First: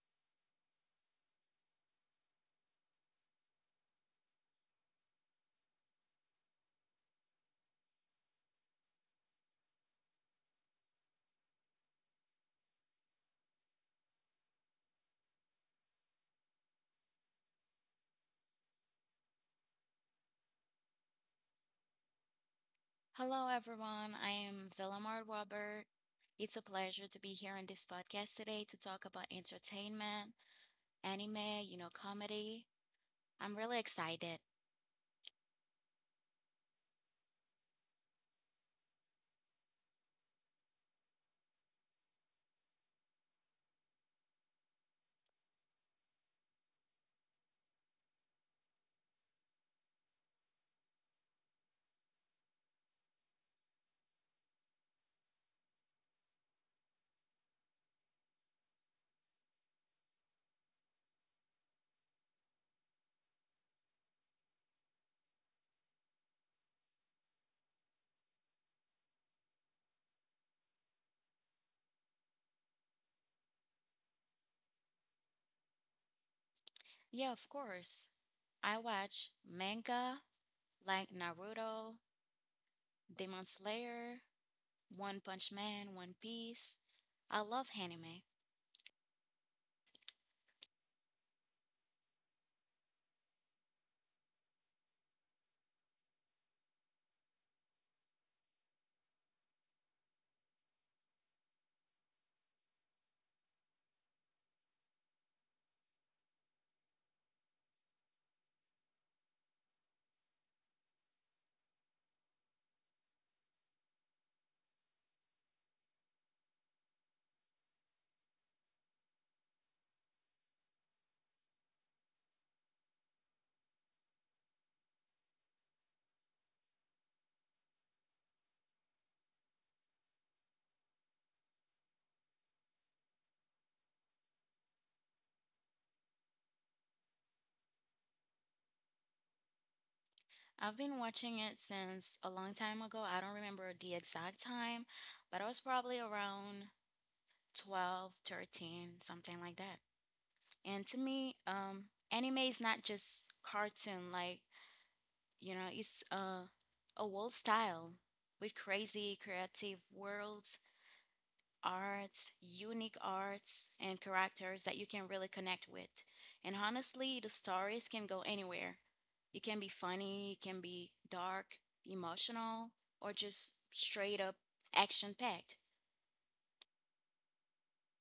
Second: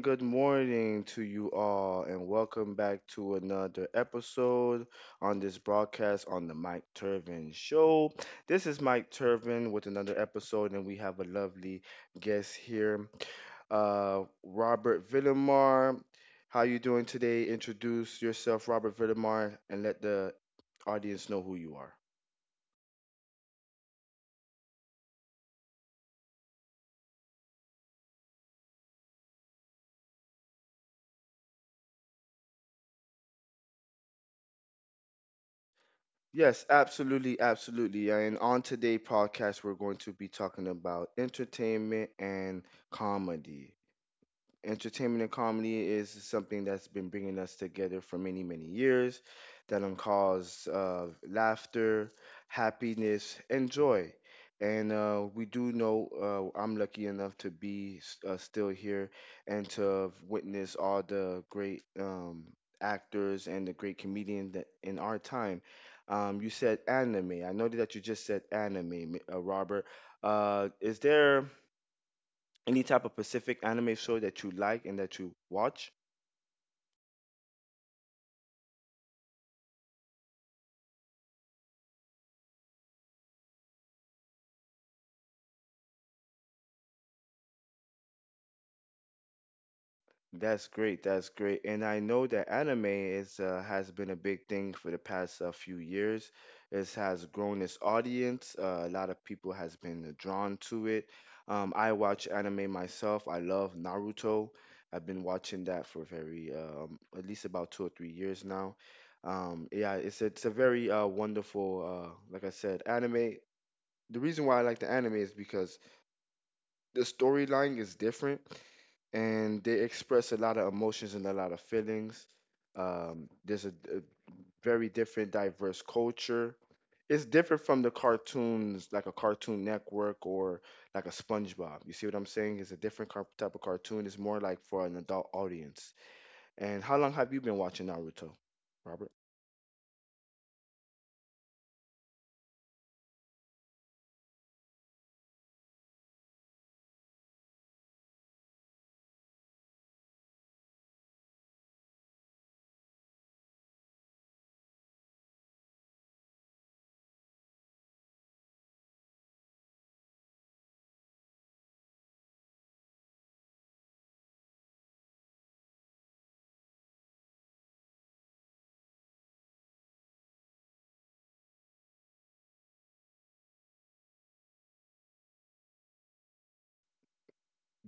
good morning to you all, and welcome back to another episode on this broadcast on the Mike Turvin Show. This is Mike Turvin with another episode, and we have a lovely guest here, Robert Villamar. How you doing today? Introduce yourself, Robert Villamar, and let the audience know who you are. Hello, everyone. I am Villamar Robert. It's a pleasure to be here on this podcast today to talk about entertainment, anime, you know, comedy. I'm really excited. Yes, absolutely, absolutely, yeah. And on today podcast, we're going to be talking about entertainment and comedy. Entertainment and comedy is something that's been bringing us together for many, many years. That can cause laughter, happiness, and joy. And we do know, I'm lucky enough to be still here and to witness all the great actors and the great comedian that in our time. You said anime. I noted that you just said anime, Robert. Is there any type of Pacific anime show that you like and that you watch? Yeah, of course. I watch manga like Naruto, Demon Slayer, One Punch Man, One Piece. I love anime. That's great. That's great. And I know that anime is has been a big thing for the past few years. It has grown its audience. A lot of people has been drawn to it. I watch anime myself. I love Naruto. I've been watching that for very at least about 2 or 3 years now. Yeah, it's a very wonderful, like I said, anime. The reason why I like the anime is because the storyline is different and they express a lot of emotions and a lot of feelings. There's a very different, diverse culture. It's different from the cartoons, like a Cartoon Network or like a SpongeBob. You see what I'm saying? It's a different type of cartoon. It's more like for an adult audience. And how long have you been watching Naruto, Robert? I've been watching it since a long time ago. I don't remember the exact time, but I was probably around 12, 13, something like that. And to me, anime is not just cartoon. Like you know, it's a world style with crazy creative worlds, arts, unique arts, and characters that you can really connect with. And honestly, the stories can go anywhere. It can be funny, it can be dark, emotional, or just straight up action packed.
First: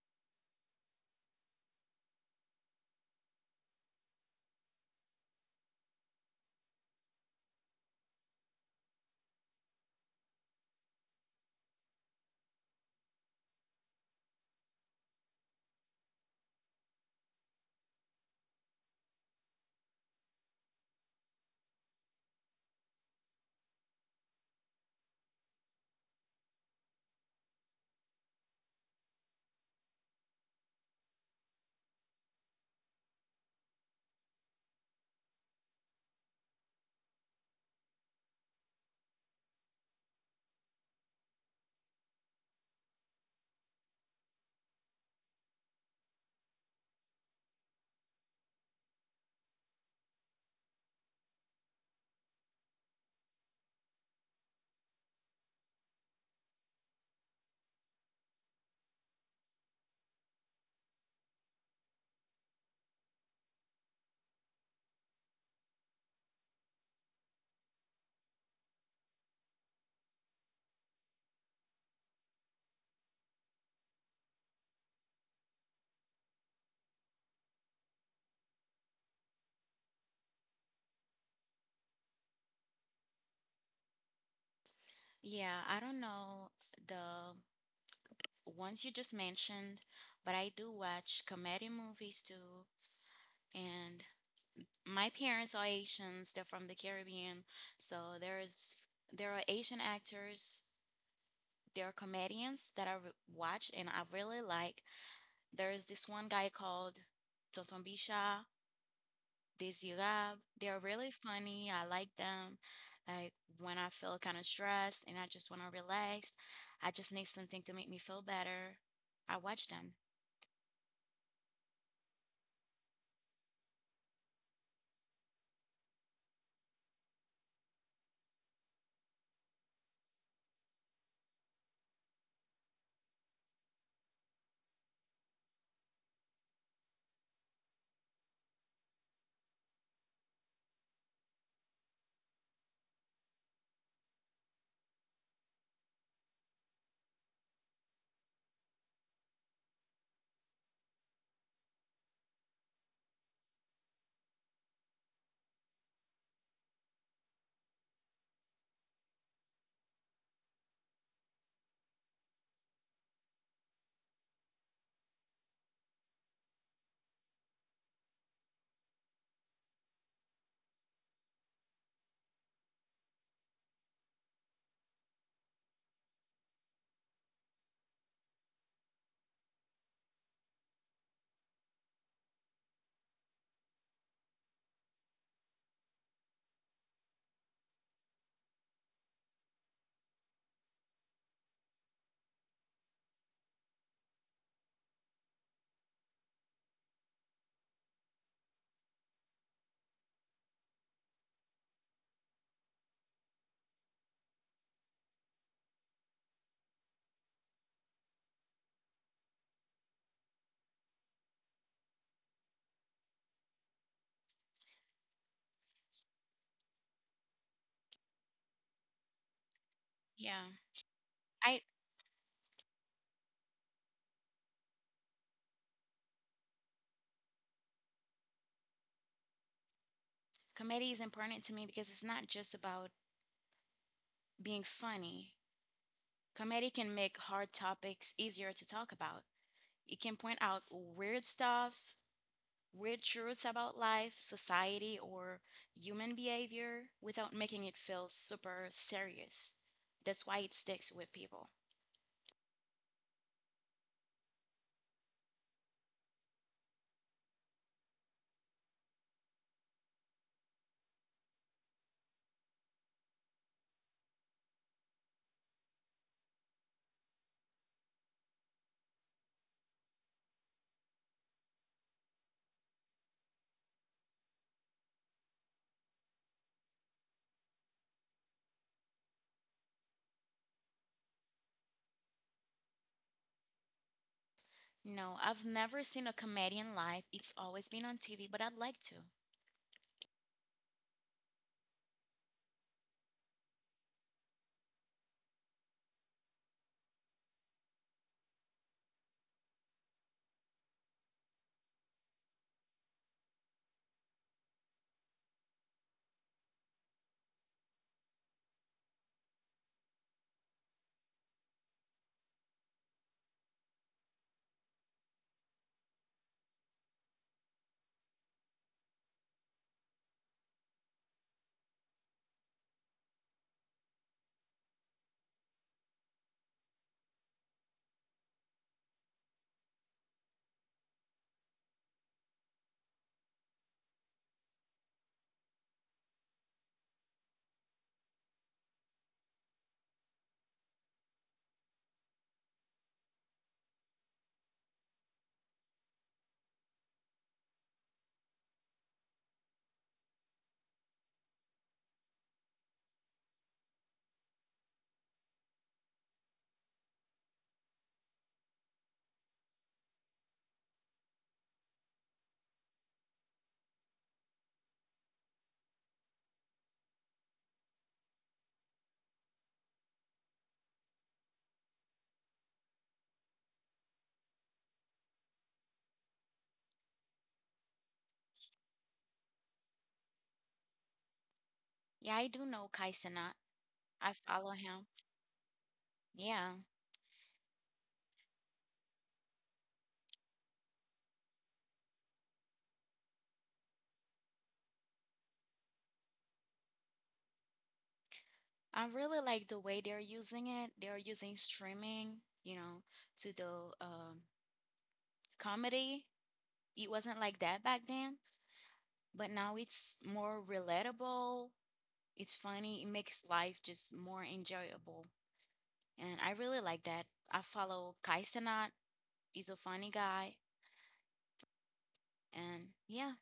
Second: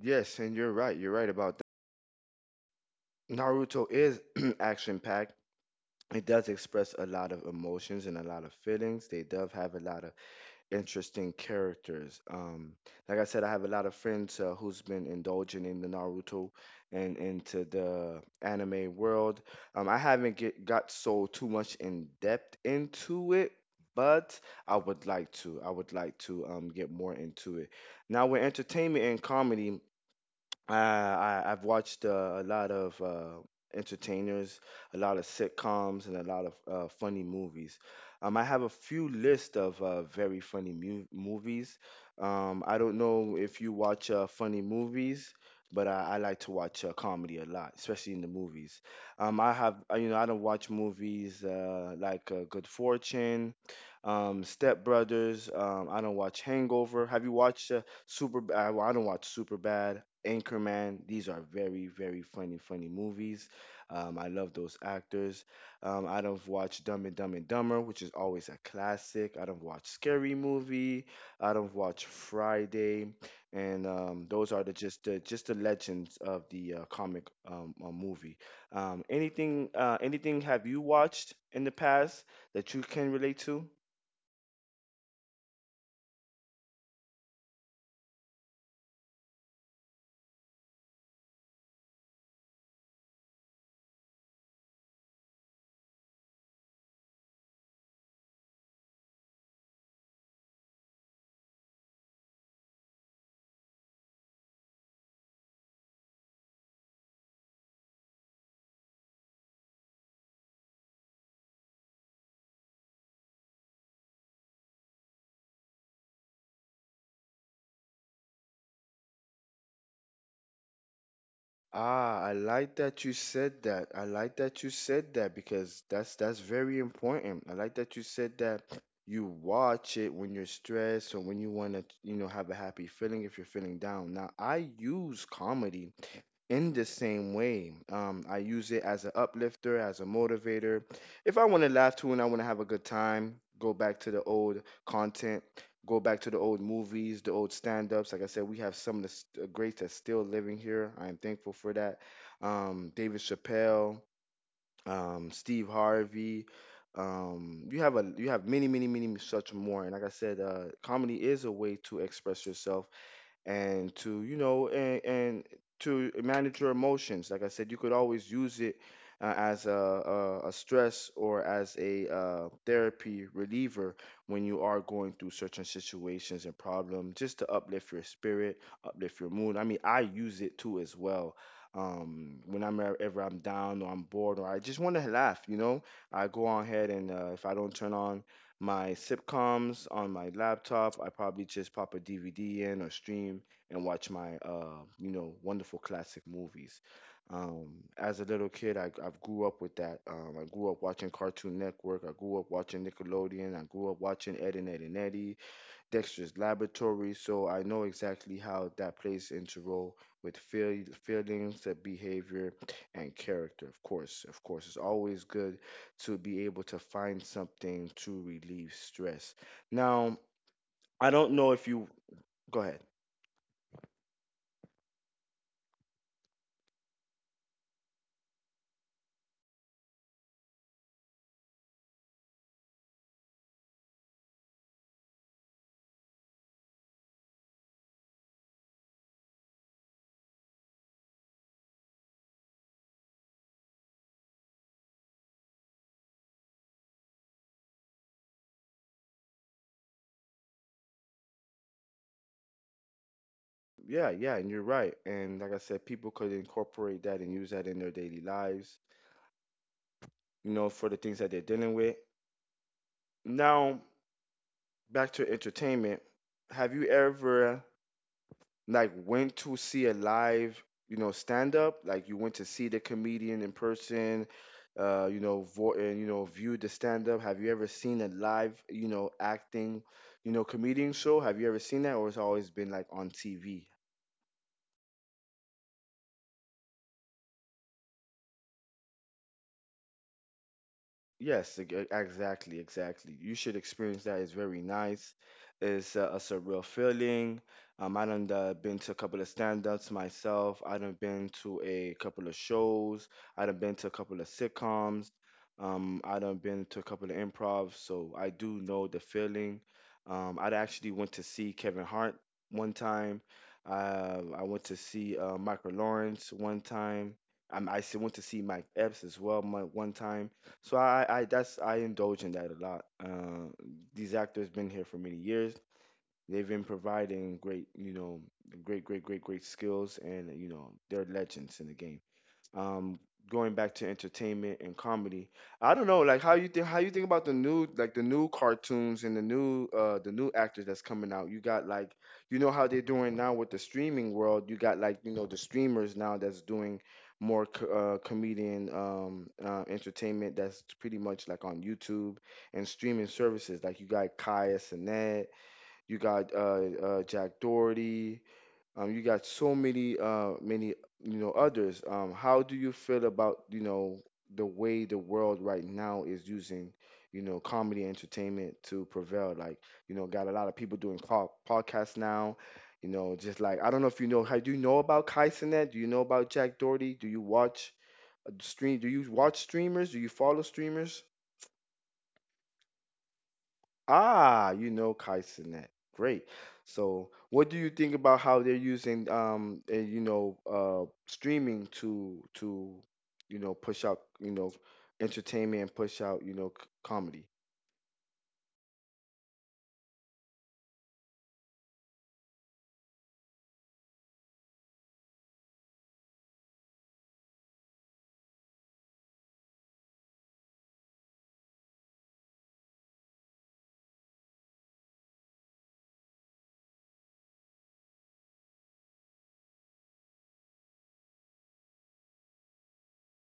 Yes, and you're right. You're right about that. Naruto is action packed. It does express a lot of emotions and a lot of feelings. They does have a lot of interesting characters. Like I said, I have a lot of friends who's been indulging in the Naruto and into the anime world. I haven't got so too much in depth into it, but I would like to. I would like to get more into it. Now, with entertainment and comedy, I've watched a lot of entertainers, a lot of sitcoms, and a lot of funny movies. I have a few list of very funny movies. I don't know if you watch funny movies, but I like to watch comedy a lot, especially in the movies. I have you know I don't watch movies like Good Fortune, Step Brothers. I don't watch Hangover. Have you watched Super? Well, I don't watch Super Bad. Anchorman. These are very, very funny, funny movies. I love those actors. I don't watch Dumb and Dumber, which is always a classic. I don't watch Scary Movie. I don't watch Friday, and those are the just the just the legends of the comic movie. Anything have you watched in the past that you can relate to? Yeah, I don't know the ones you just mentioned, but I do watch comedy movies too. And my parents are Asians, they're from the Caribbean. So there are Asian actors, there are comedians that watch and I really like. There's this one guy called Tonton Bisha, Desirab. They're really funny. I like them. Like when I feel kind of stressed and I just want to relax, I just need something to make me feel better. I watch them. Ah, I like that you said that. I like that you said that because that's very important. I like that you said that you watch it when you're stressed or when you want to, you know, have a happy feeling if you're feeling down. Now, I use comedy in the same way. I use it as an uplifter, as a motivator. If I want to laugh too and I want to have a good time, go back to the old content, go back to the old movies, the old stand ups. Like I said, we have some of the greats that's still living here. I am thankful for that. David Chappelle, Steve Harvey. You have many, many, many such more. And like I said, comedy is a way to express yourself and to you know and to manage your emotions. Like I said, you could always use it as a stress or as a therapy reliever when you are going through certain situations and problems, just to uplift your spirit, uplift your mood. I mean, I use it too as well, when I'm ever I'm down or I'm bored or I just want to laugh, you know. I go on ahead and if I don't turn on my sitcoms on my laptop, I probably just pop a DVD in or stream and watch my you know, wonderful classic movies. Um, as a little kid, I grew up with that. I grew up watching Cartoon Network. I grew up watching Nickelodeon. I grew up watching Ed and Ed and Eddie. Dexter's laboratory, so I know exactly how that plays into role with feelings, the behavior, and character. Of course, it's always good to be able to find something to relieve stress. Now, Yeah. I don't know I if you go ahead. Comedy is important to me because it's not just about being funny. Comedy can make hard topics easier to talk about. It can point out weird stuffs, weird truths about life, society, or human behavior without making it feel super serious. That's why it sticks with people. Yeah, yeah, and you're right. And like I said, people could incorporate that and use that in their daily lives, you know, for the things that they're dealing with. Now, back to entertainment. Have you ever like went to see a live, you know, stand up, like you went to see the comedian in person, you know, and you know, viewed the stand up. Have you ever seen a live, you know, acting, you know, comedian show? Have you ever seen that, or it's always been like on TV? No, I've never seen a comedian live. It's always been on TV, but I'd like to. Yes, exactly, exactly. You should experience that. It's very nice. It's a surreal feeling. I done been to a couple of stand-ups myself. I done been to a couple of shows. I done been to a couple of sitcoms. I done been to a couple of improv. So I do know the feeling. I actually went to see Kevin Hart one time. I went to see Michael Lawrence one time. I went to see Mike Epps as well one time. So I that's I indulge in that a lot. These actors been here for many years. They've been providing great, you know, great, great, great, great skills, and you know, they're legends in the game. um Going back to entertainment and comedy, I don't know like how you think about the new, like the new cartoons and the new actors that's coming out. You got like, you know, how they're doing now with the streaming world. You got like, you know, the streamers now that's doing more comedian entertainment, that's pretty much like on YouTube and streaming services. Like you got Kaya Sinet, you got Jack Doherty, you got so many, many, you know, others. How do you feel about, you know, the way the world right now is using, you know, comedy entertainment to prevail? Like, you know, got a lot of people doing podcasts now. You know, just like I don't know if you know. How do you know about Kai Cenat? Do you know about Jack Doherty? Do you watch stream? Do you watch streamers? Do you follow streamers? Yeah, I do know Kai Cenat. I Ah, follow you him. know Kaizenet. Great. Yeah. So, what do you think about how they're using you know, uh, streaming to you know push out, you know, entertainment and push out, you know, comedy? I really like the way they're using it. They're using streaming, you know, to the um, comedy. It wasn't like that back then, but now it's more relatable. It's funny. It makes life just more enjoyable. And I really like that. I follow Kai Cenat. He's a funny guy. And yeah,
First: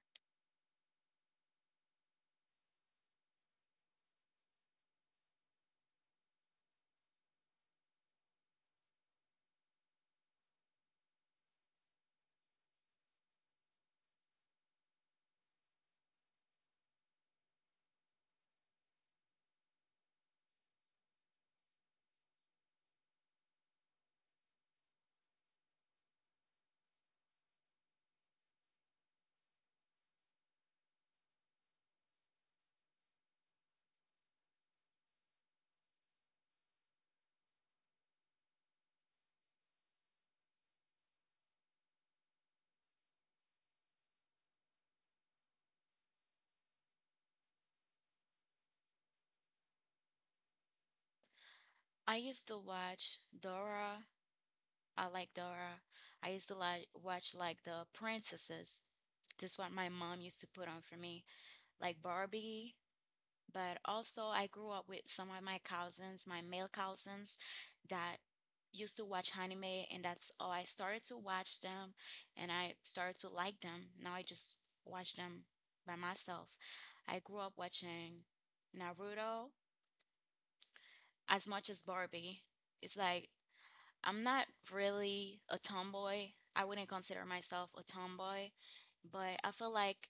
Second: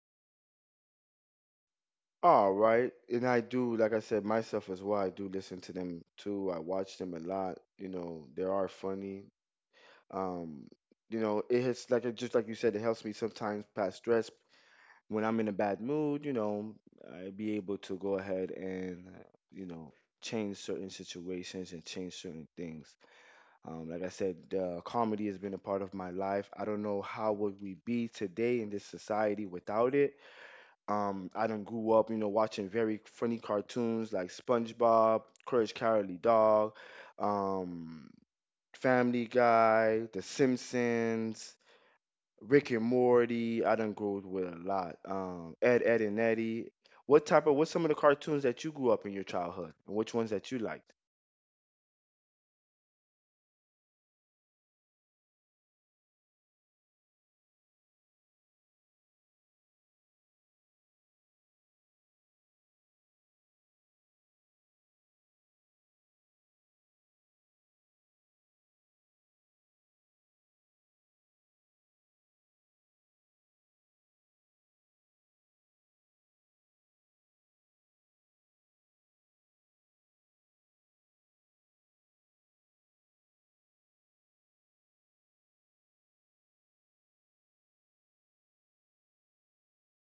All right. And I do, like I said, myself as well. I do listen to them too. I watch them a lot. You know, they are funny. Um, you know, it hits, like it just like you said, it helps me sometimes pass stress when I'm in a bad mood. You know, I be able to go ahead and you know, change certain situations and change certain things. Like I said, comedy has been a part of my life. I don't know how would we be today in this society without it. I done grew up, you know, watching very funny cartoons like SpongeBob, Courage Cowardly Dog, um, Family Guy, The Simpsons. Rick and Morty. I done grew up with a lot. Ed, Ed and Eddie. What's some of the cartoons that you grew up in your childhood, and which ones that you liked? I used to watch Dora. I like Dora. I used to like watch like the princesses. That's what my mom used to put on for me like Barbie. But also, I grew up with some of my cousins, my male cousins, that used to watch anime, and that's all I started to watch them, and I started to like them. Now I just watch them by myself. I grew up watching Naruto as much as Barbie. It's like I'm not really a tomboy. I wouldn't consider myself a tomboy, but I feel like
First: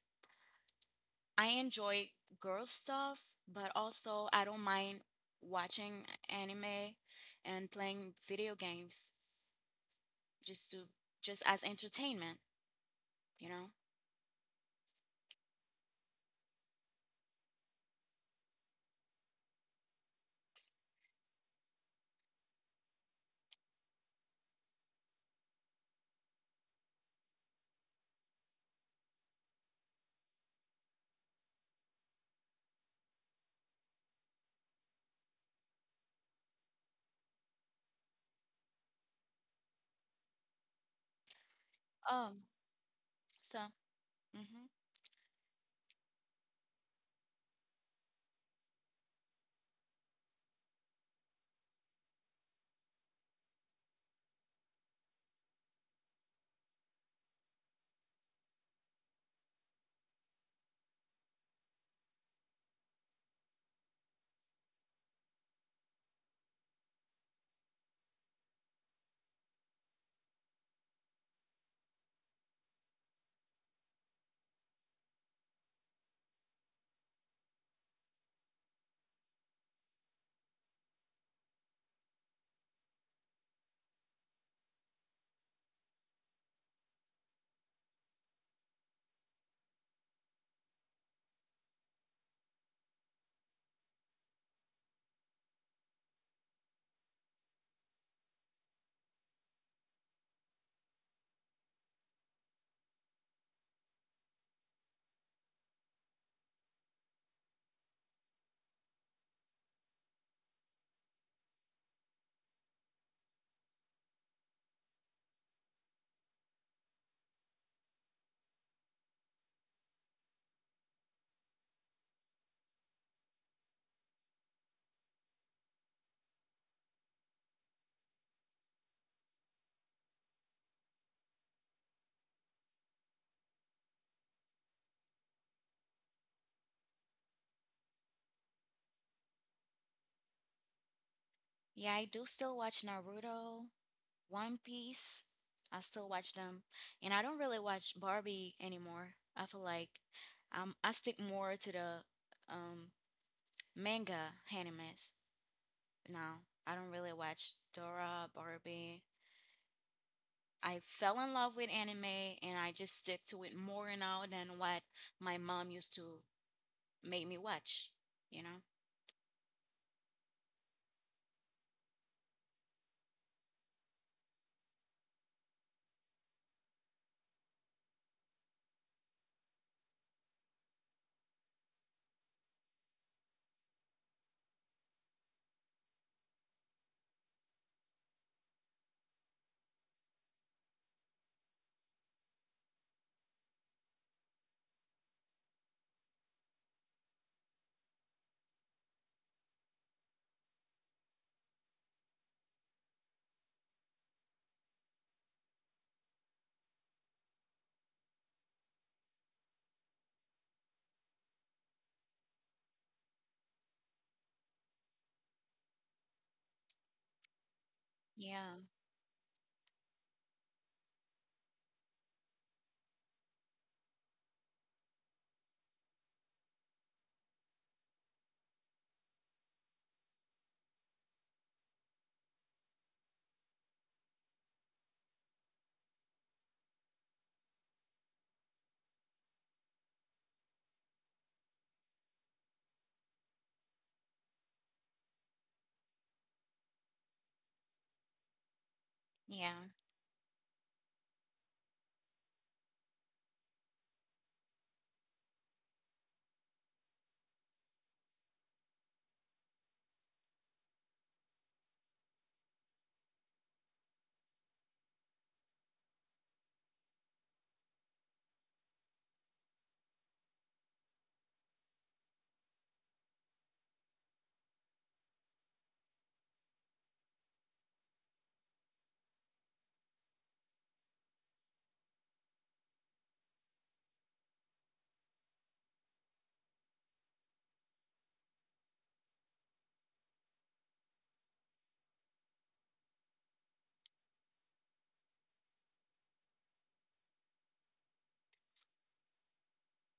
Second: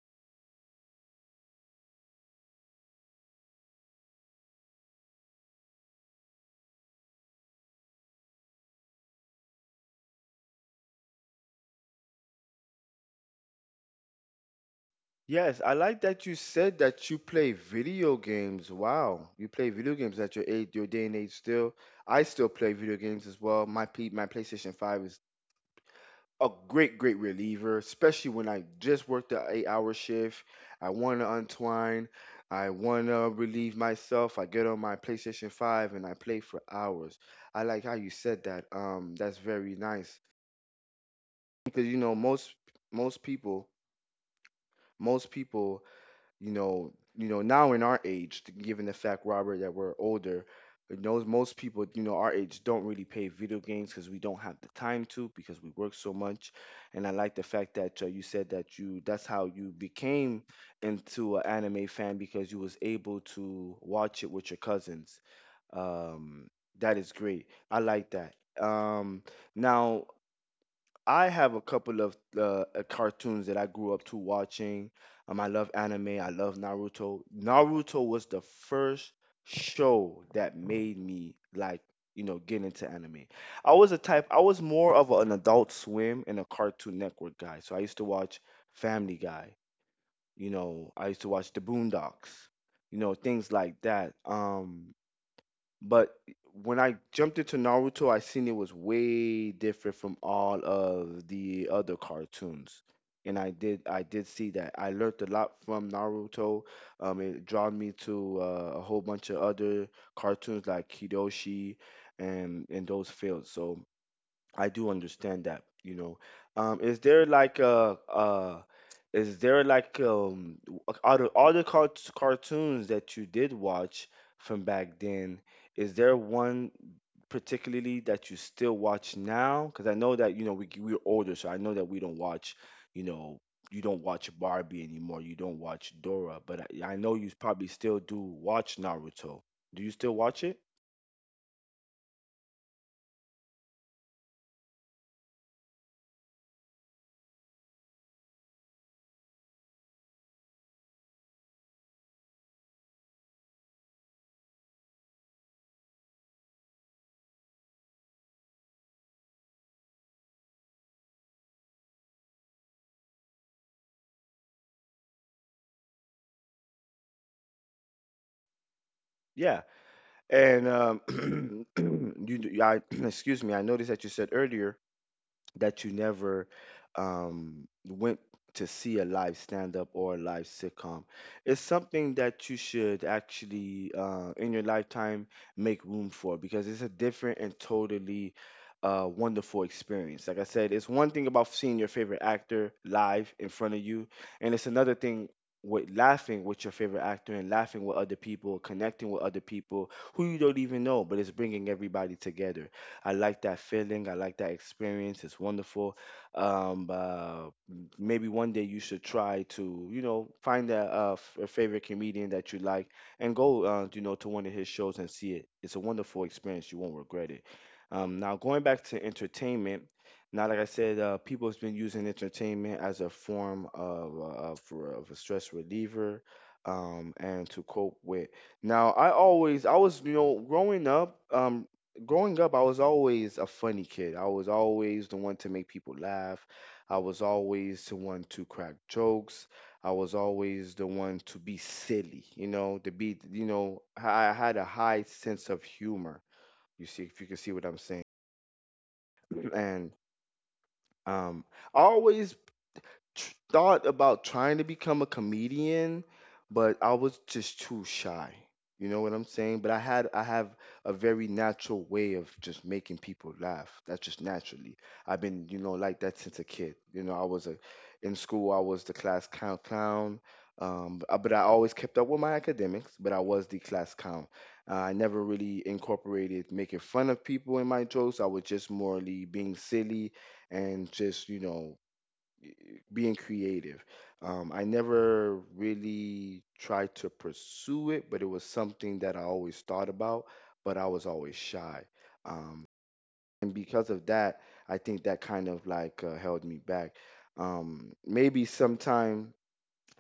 I enjoy girl stuff, but also I don't mind watching anime and playing video games just to just as entertainment, you know? Yes, I like that you said that you play video games. Wow, you play video games at your age, your day and age still. I still play video games as well. My PlayStation 5 is a great, great reliever, especially when I just worked the 8 hour shift. I want to untwine. I want to relieve myself. I get on my PlayStation 5 and I play for hours. I like how you said that. That's very nice because you know Um, most So, people hmm most people now in our age, given the fact, Robert, that we're older, but knows most people, you know, our age don't really play video games because we don't have the time to because we work so much. And I like the fact that you said that you that's how you became into an anime fan because you was able to watch it with your cousins. Um, that is great. I like that. Um, Now I have a couple of cartoons that I grew up to watching. I love anime. I love Naruto. Naruto was the first show that made me like you know get into anime. I was a type. I was more of an Adult Swim and a Cartoon Network guy. So I used to watch Family Guy. You know, I used to watch The Boondocks. You know, things like that. But when I jumped into Naruto, I seen it was way different from all of the other cartoons. And I did see that. I learned a lot from Naruto. It drawn me to a whole bunch of other cartoons like Kidoshi and those fields. So I do understand that, you know. Um, is there like a uh is there like out of all the cartoons that you did watch from back then, is there one particularly that you still watch now? Because I know that, you know, we're older, so I know that we don't watch, you know, you don't watch Barbie anymore, you don't watch Dora, but I know you probably still do watch Naruto. Do you still watch it? yeah, I do still watch Naruto, One Piece. I still watch them, and I don't really watch Barbie anymore. I feel like I stick more to the um, manga animes now. I don't really watch Dora, Barbie. I fell in love with anime and I just stick to it more now than what my mom used to make me watch, you know? Yeah. And excuse me, I noticed that you said earlier that you never went to see a live stand up or a live sitcom. It's something that you should actually, in your lifetime, make room for because it's a different and totally wonderful experience. Like I said, it's one thing about seeing your favorite actor live in front of you, and it's another thing. With laughing with your favorite actor and laughing with other people, connecting with other people who you don't even know, but it's bringing everybody together. I like that feeling. I like that experience. It's wonderful. Maybe one day you should try to, you know, find a favorite comedian that you like and go, you know, to one of his shows and see it. It's a wonderful experience. You won't regret it. Now Yeah, going back to entertainment. Now, like I said, people have been using entertainment as a form of, of, of a stress reliever and to cope with. Now, I was, you know, growing up, I was always a funny kid. I was always the one to make people laugh. I was always the one to crack jokes. I was always the one to be silly, you know, to be, you know, I had a high sense of humor. You see, if you can see what I'm saying. yeah, And um, I always thought about trying to become a comedian, but I was just too shy. You know what I'm saying? But I have a very natural way of just making people laugh. That's just naturally. I've been, you know, like that since a kid. You know, I was a in school I was the class clown. But I always kept up with my academics, but I was the class clown. I never really incorporated making fun of people in my jokes. I was just morally being silly and just, you know, being creative. I never really tried to pursue it, but it was something that I always thought about, but I was always shy. Um, and because of that, I think that kind of like held me back. Maybe sometime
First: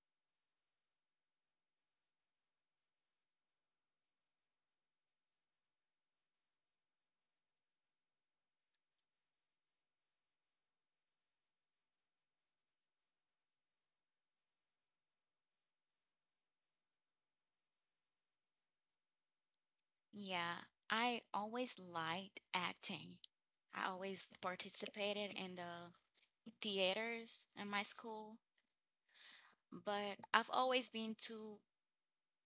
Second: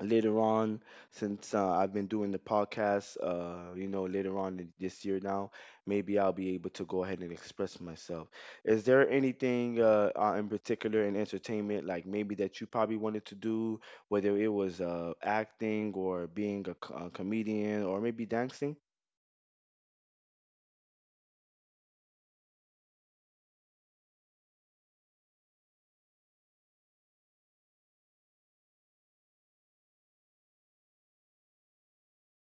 later on since I've been doing the podcast you know later on in this year now maybe I'll be able to go ahead and express myself. Is there anything in particular in entertainment like maybe that you probably wanted to do whether it was acting or being a comedian or maybe dancing? yeah. I always liked acting. I always participated in the theaters in my school, but I've always been too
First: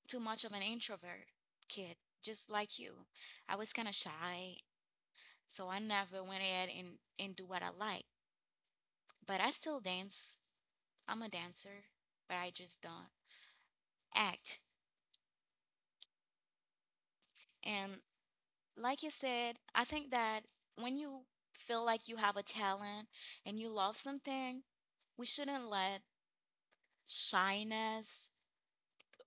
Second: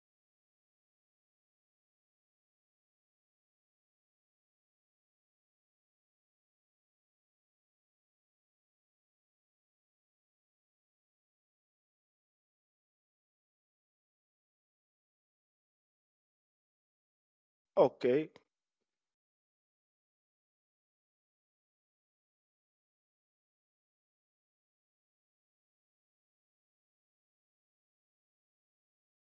too much of an introvert kid, just like you. I was kind of shy, so I never went ahead and do what I liked. But I still dance. I'm a dancer, but I just don't act. And Okay. like you said, I think that when you feel like you have a talent and you love something, we shouldn't let shyness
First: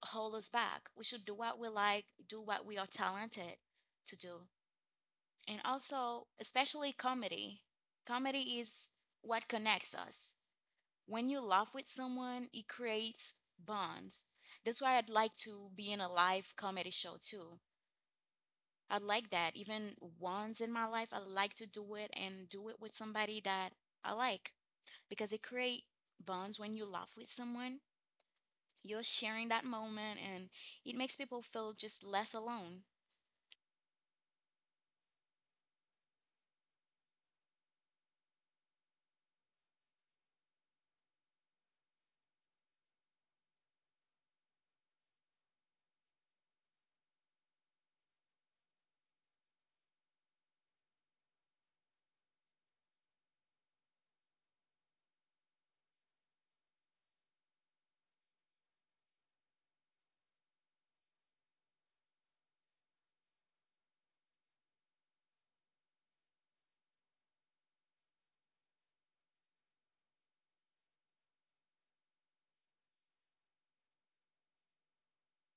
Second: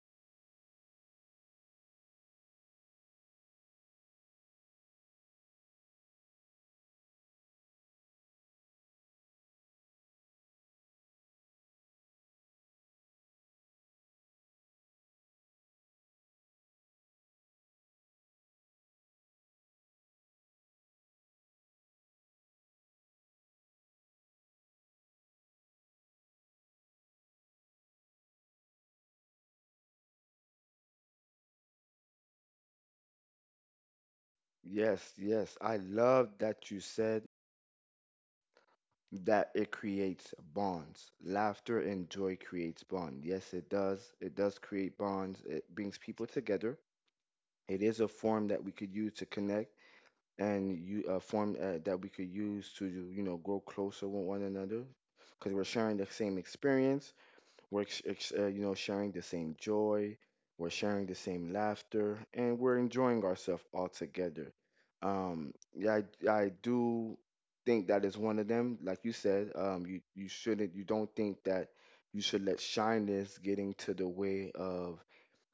hold us back. We should do what we like, do what we are talented to do. And also, especially comedy. Comedy is what connects us. When you laugh with someone, it creates bonds. That's why I'd like to be in a live comedy show too. I like that. Even once in my life, I like to do it and do it with somebody that I like because it creates bonds when you laugh with someone. You're sharing that moment and it makes people feel just less alone. Yes, I love that you said that it creates bonds. Laughter and joy creates bond. Yes, it does. It does create bonds. It brings people together. It is a form that we could use to connect and you a form that we could use to you know grow closer with one another because we're sharing the same experience you know, sharing the same joy. We're sharing the same laughter, and we're enjoying ourselves all together. Yeah, I do think that is one of them. Like you said, you shouldn't, you don't think that you should let shyness get into the way of,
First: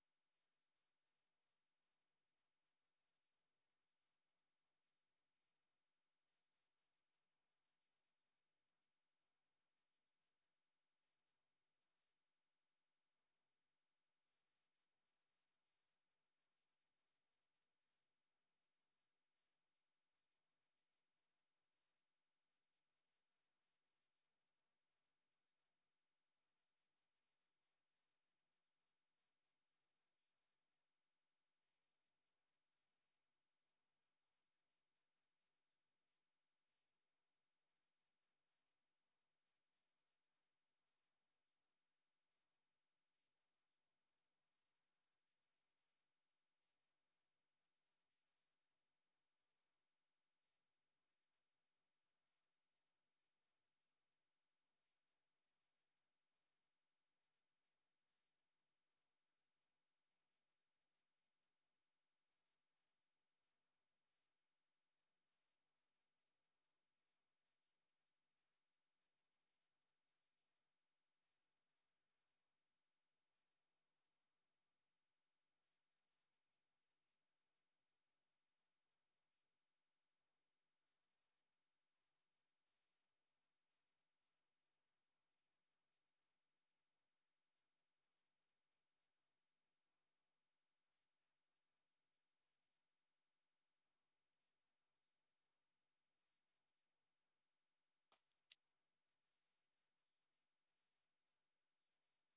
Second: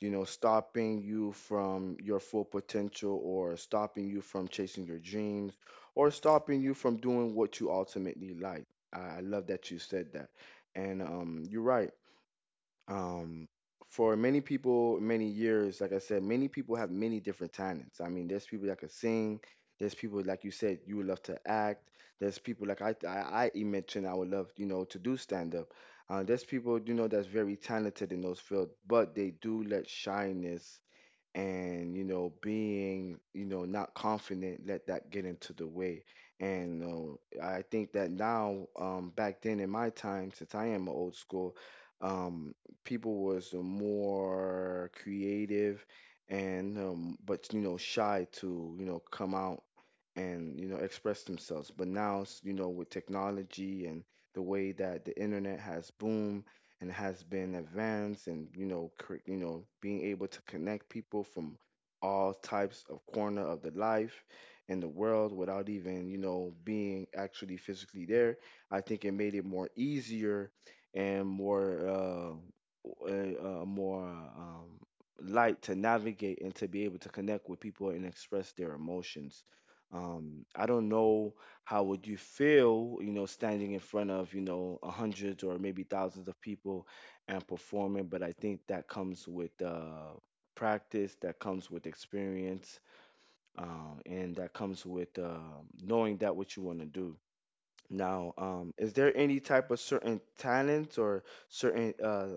you know, stopping you from your full potential, or stopping you from chasing your dreams, or stopping you from doing what you ultimately like. I love that you said that. And you're right. um for many people many years like I said many people have many different talents. I mean there's people that can sing, there's people like you said you would love to act, there's people like I mentioned I would love you know to do stand up. There's people you know that's very talented in those fields but they do let shyness and you know being you know not confident let that get into the way. And I think that now back then in my time since I am old school, um people was more creative and but you know shy to you know come out and you know express themselves. But now you know with technology and the way that the internet has boomed and has been advanced and you know you know being able to connect people from all types of corner of the life in the world without even you know being actually physically there, I think it made it more easier and more more light to navigate and to be able to connect with people and express their emotions. I don't know how would you feel, you know, standing in front of, you know, a hundreds or maybe thousands of people and performing? But I think that comes with practice, that comes with experience, and that comes with knowing that what you want to do. Now, is there any type of certain talents or certain uh,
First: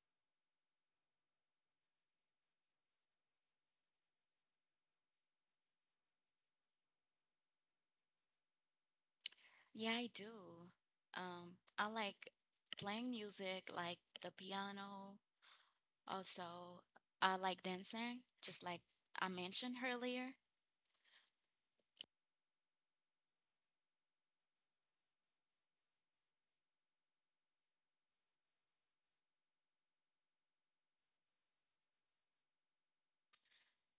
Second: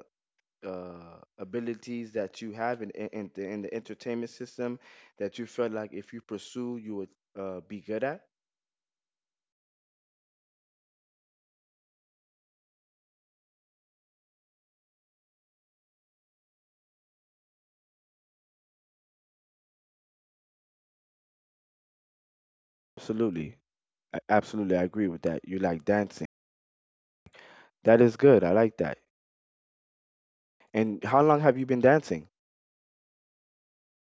uh, abilities that you have in the entertainment system that you felt like if you pursue, you would be good at? Yeah, I do. I like playing music like the piano. Also, I like dancing, just like I mentioned earlier. Absolutely. Absolutely, I agree with that. You like dancing. That is good. I like that. And how long have you been dancing?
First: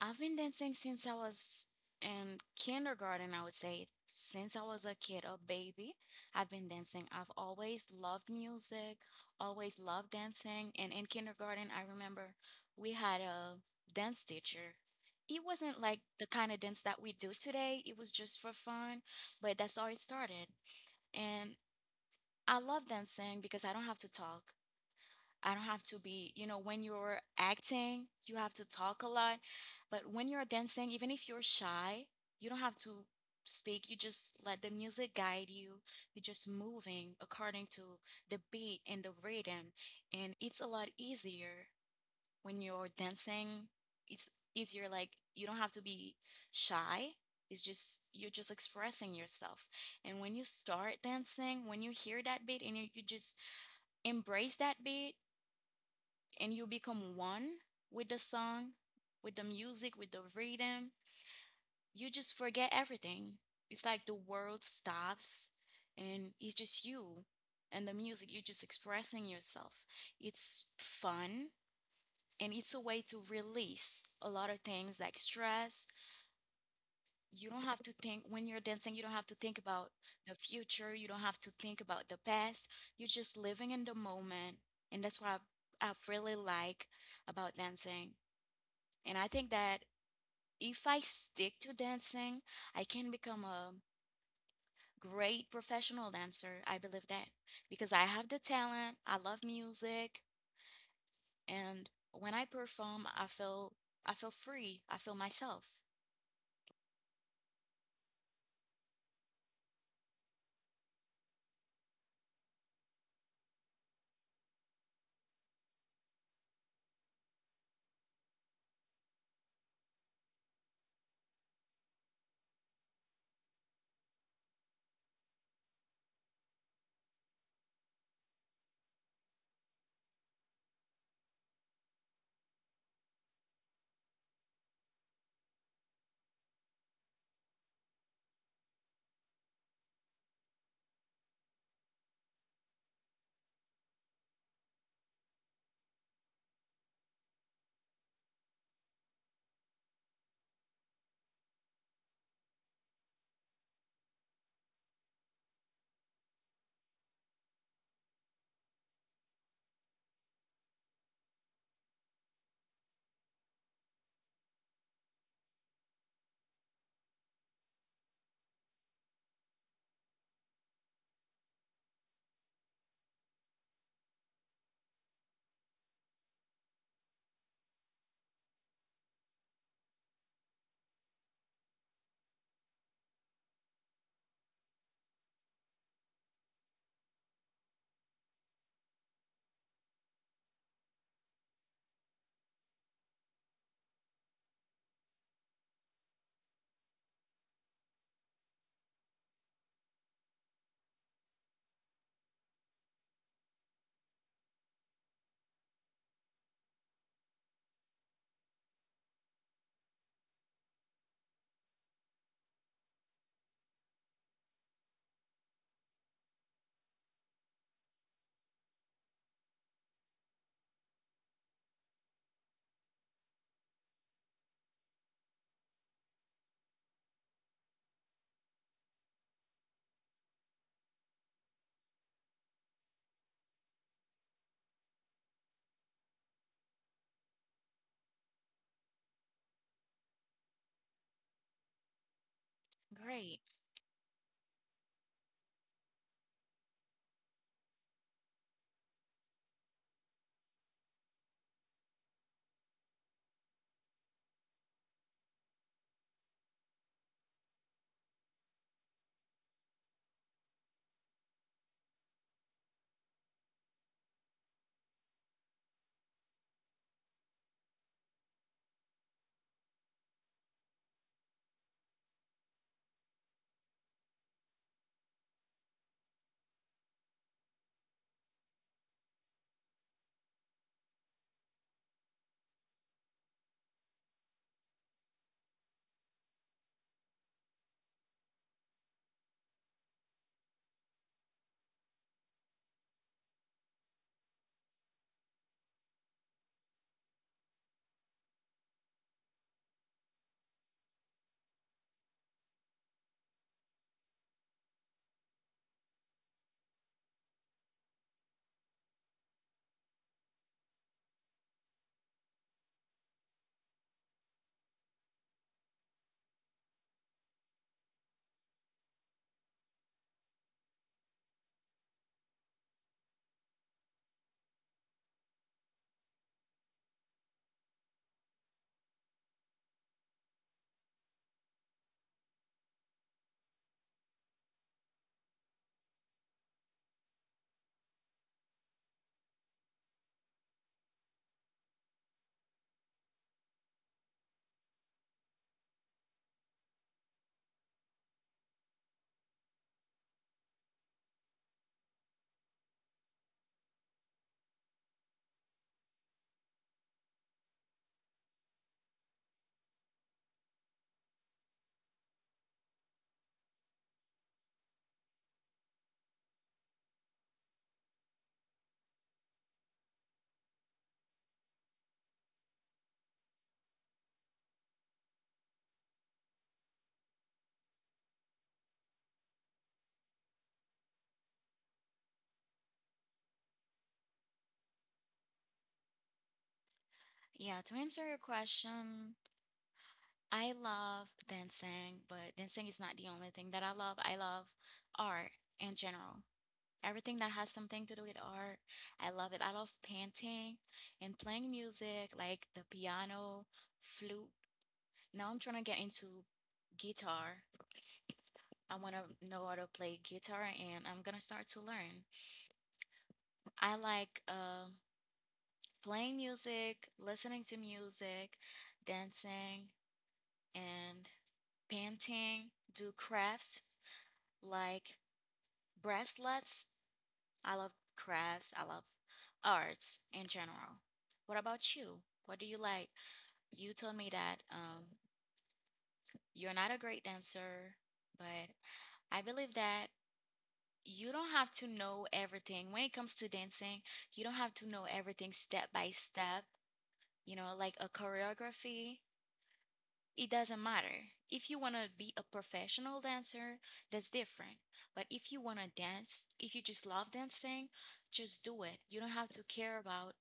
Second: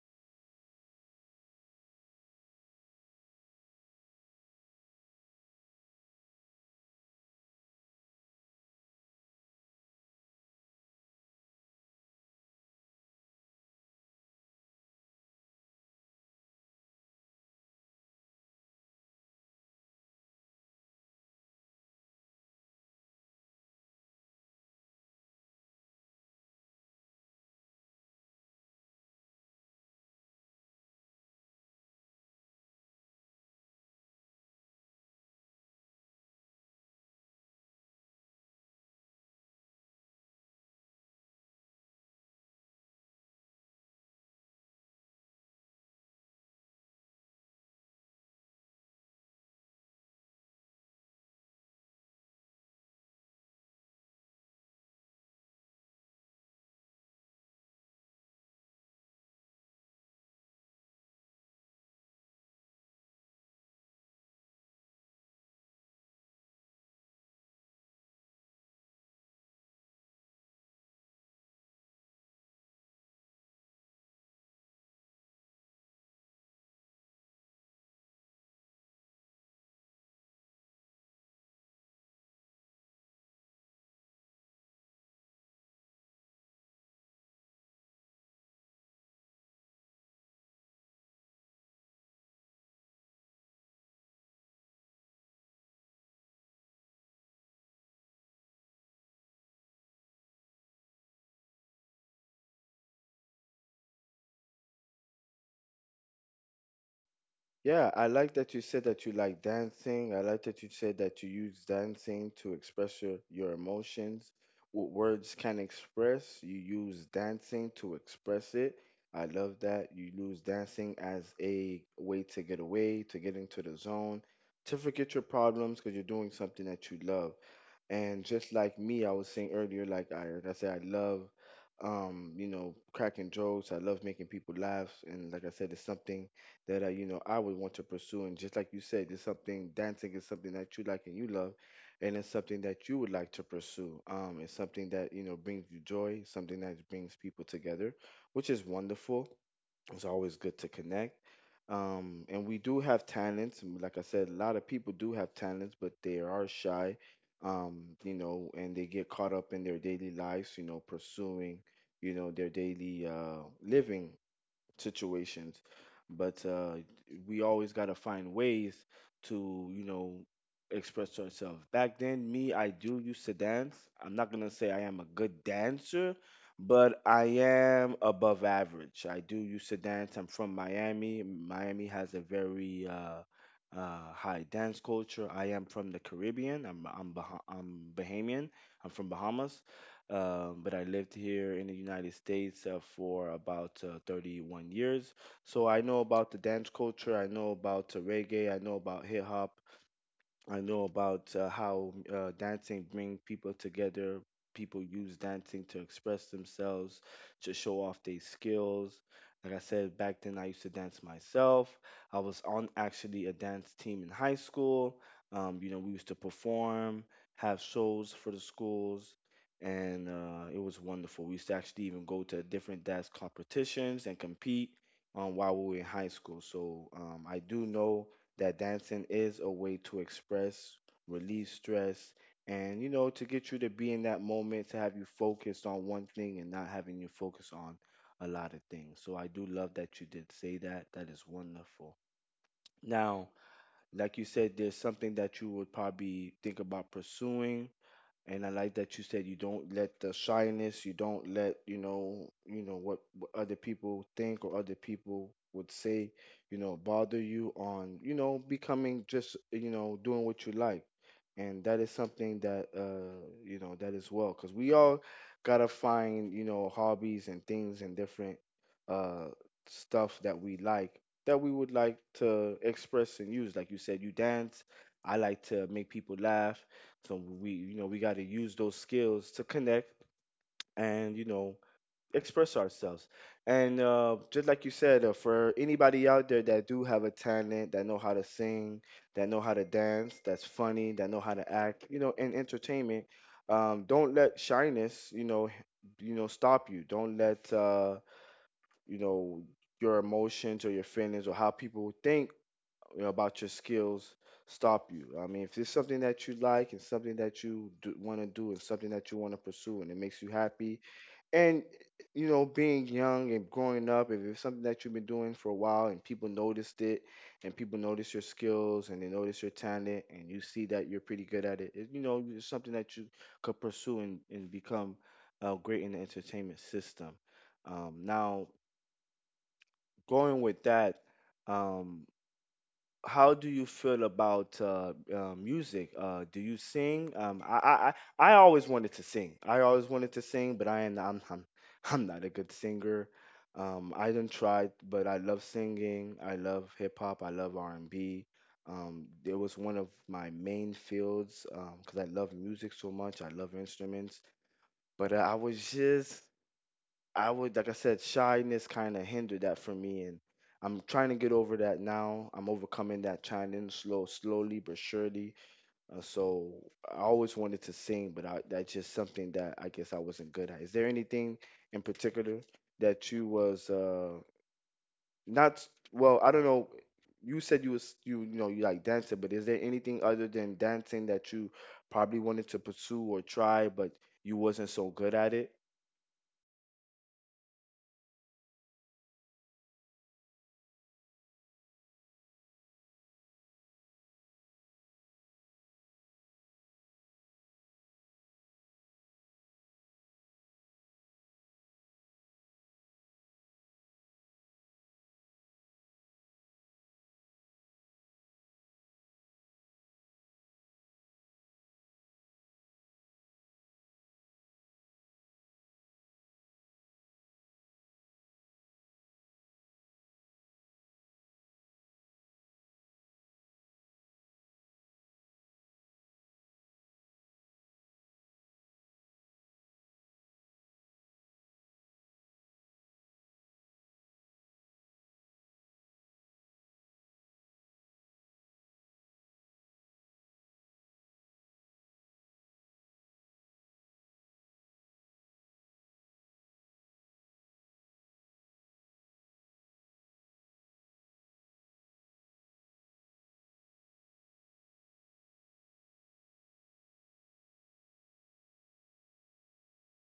I've been dancing since I was in kindergarten, I would say. Since I was a kid, a baby, I've been dancing. I've always loved music, always loved dancing. And in kindergarten, I remember we had a dance teacher. It wasn't like the kind of dance that we do today, it was just for fun, but that's how it started. And I love dancing because I don't have to talk. I don't have to be, you know, when you're acting, you have to talk a lot. But when you're dancing, even if you're shy, you don't have to speak. You just let the music guide you. You're just moving according to the beat and the rhythm. And it's a lot easier when you're dancing. It's easier, like, you don't have to be shy. It's just, you're just expressing yourself. And when you start dancing, when you hear that beat and you just embrace that beat, and you become one with the song, with the music, with the rhythm, you just forget everything. It's like the world stops and it's just you and the music. You're just expressing yourself. It's fun and it's a way to release a lot of things like stress. You don't have to think when you're dancing, you don't have to think about the future, you don't have to think about the past. You're just living in the moment. And that's what I really like about dancing. And I think that if I stick to dancing, I can become a great professional dancer. I believe that because I have the talent, I love music, and when I perform, I feel free. I feel myself. Yeah, I like that you said that you like dancing. I like that you said that you use dancing to express your emotions. What words can express, you use dancing to express it. I love that. You use dancing as a way to get away, to get into the zone, to forget your problems because you're doing something that you love. And just like me, I was saying earlier, like I said, I love, you know, cracking jokes. I love making people laugh, and like I said, it's something that I, you know, I would want to pursue. And just like you said, it's something dancing is something that you like and you love, and it's something that you would like to pursue. It's something that you know brings you joy, something that brings people together, which is wonderful. It's always good to connect. And we do have talents. And Like I said, a lot of people do have talents, but they are shy, you know, and they get caught up in their daily lives, you know, pursuing, you know, their daily living situations. But we always got to find ways to, you know, express ourselves. Back then, me, I do used to dance. I'm not going to say I am a good dancer, but I am above average. I do used to dance. I'm from Miami. Miami has a very high dance culture. I am from the Caribbean. I'm Bahamian. I'm from Bahamas. But I lived here in the United States for about 31 years. So I know about the dance culture. I know about reggae, I know about hip hop, I know about how dancing bring people together. People use dancing to express themselves, to show off their skills. Like I said, back then I used to dance myself. I was on actually a dance team in high school. We used to perform, have shows for the schools, and it was wonderful. We used to actually even go to different dance competitions and compete while we were in high school. So I do know that dancing is a way to express, release stress, and you know, to get you to be in that moment, to have you focused on one thing and not having you focus on a lot of things. So I do love that you did say that. That is wonderful. Now, Great. like you said, there's something that you would probably think about pursuing, and I like that you said you don't let the shyness, you don't let, you know what other people think or other people would say, you know, bother you on, you know, becoming just, you know, doing what you like. And that is something that, you know, that is well, because we all gotta find, you know, hobbies and things and different uh stuff that we like, that we would like to express and use. Like you said, you dance. I like to make people laugh, so we, you know, we got to use those skills to connect and, you know, express ourselves. And just like you said, for anybody out there that do have a talent, that know how to sing, that know how to dance, that's funny, that know how to act, you know, in entertainment, don't let shyness, you know, stop you. Don't let, you know, your emotions or your feelings or how people think, you know, about your skills stop you. I mean, if it's something that you like and something that you do, want to do and something that you want to pursue and it makes you happy, and you know, being young and growing up, if it's something that you've been doing for a while and people noticed it, and people notice your skills and they notice your talent, and you see that you're pretty good at it, it you know, it's something that you could pursue and, become great in the entertainment system. Now, going with that. Um, how do you feel about music? Do you sing? I always wanted to sing. I always wanted to sing, but I'm I'm not a good singer. I didn't try, but I love singing. I love hip hop. I love R and B. It was one of my main fields because I love music so much. I love instruments, but I was just I would, like I said, shyness kind of hindered that for me, and I'm trying to get over that now. I'm overcoming that challenge slowly but surely. So I always wanted to sing, but that's just something that I guess I wasn't good at. Is there anything in particular that you was not well? I don't know. You said you know you like dancing, but is there anything other than dancing that you probably wanted to pursue or try, but you wasn't so good at it? Yeah, to answer your question, I love dancing, but dancing is not the only thing that I love. I love art in general. Everything that has something to do with art, I love it. I love painting and playing music, like the piano, flute. Now I'm trying to get into guitar. I want to know how to play guitar and I'm going to start to learn. I like playing music, listening to music, dancing, and painting, do crafts like bracelets. I love crafts, I love arts in general. What about you? What do you like? You told me that you're not a great dancer, but I believe that you don't have to know everything when it comes to dancing. You don't have to know everything step by step, you know, like a choreography. It doesn't matter. If you want to be a professional dancer, that's different. But if you want to dance, if you just love dancing, just do it. You don't have to care about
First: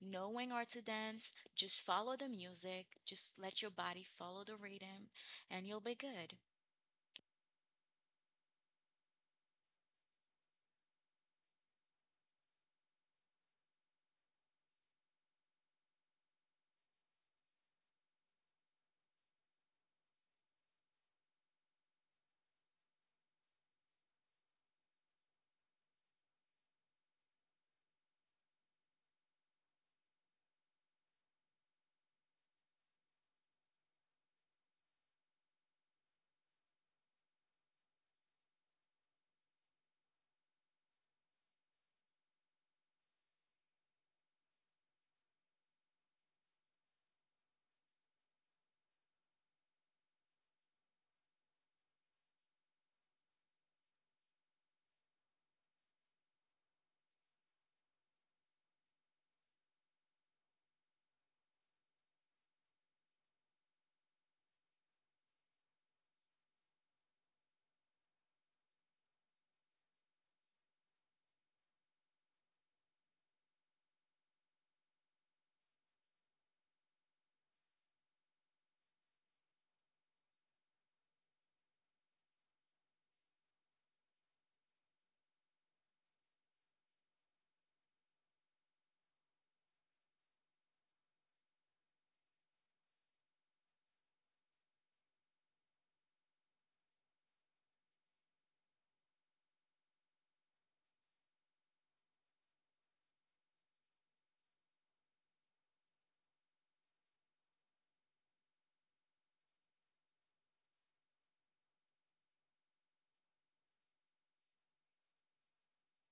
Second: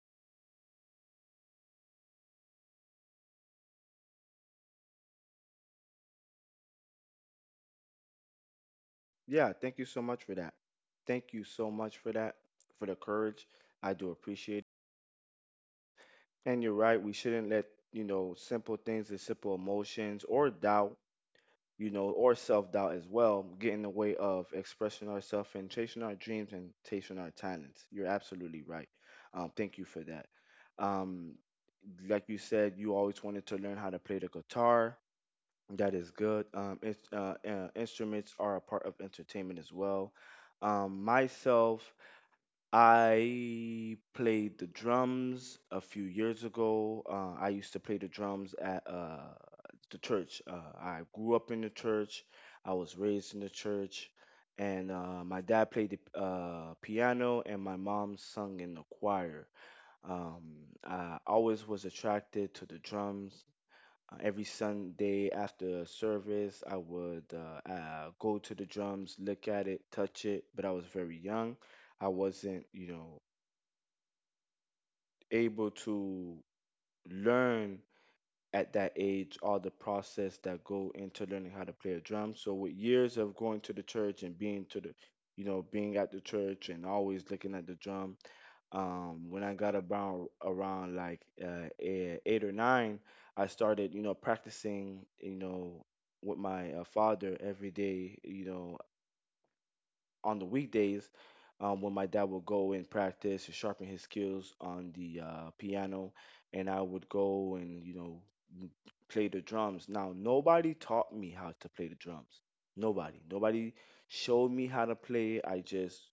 knowing or to dance, just follow the music, just let your body follow the rhythm, and you'll be good. Yeah, thank you so much for that. Thank you so much for that, for the courage. I do appreciate it. And you're right, we shouldn't let, you know, simple things and simple emotions or doubt, you know, or self doubt as well get in the way of expressing ourselves and chasing our dreams and chasing our talents. You're absolutely right. Thank you for that. Um, like you said, you always wanted to learn how to play the guitar. That is good. Instruments are a part of entertainment as well. Myself, I played the drums a few years ago. I used to play the drums at the church. I grew up in the church. I was raised in the church, and my dad played the piano, and my mom sung in the choir. Um, I always was attracted to the drums. Every Sunday after service, I would go to the drums, look at it, touch it, but I was very young. I wasn't, you know, able to learn at that age all the process that go into learning how to play a drum. So with years of going to the church and being to the, you know, being at the church and always looking at the drum, when I got about around like eight or nine, I started, you know, practicing, you know, with my father every day, you know, on the weekdays, when my dad would go and practice and sharpen his skills on the piano, and I would go and, you know, m- play the drums. Now, nobody taught me how to play the drums. Nobody. Nobody showed me how to play. I just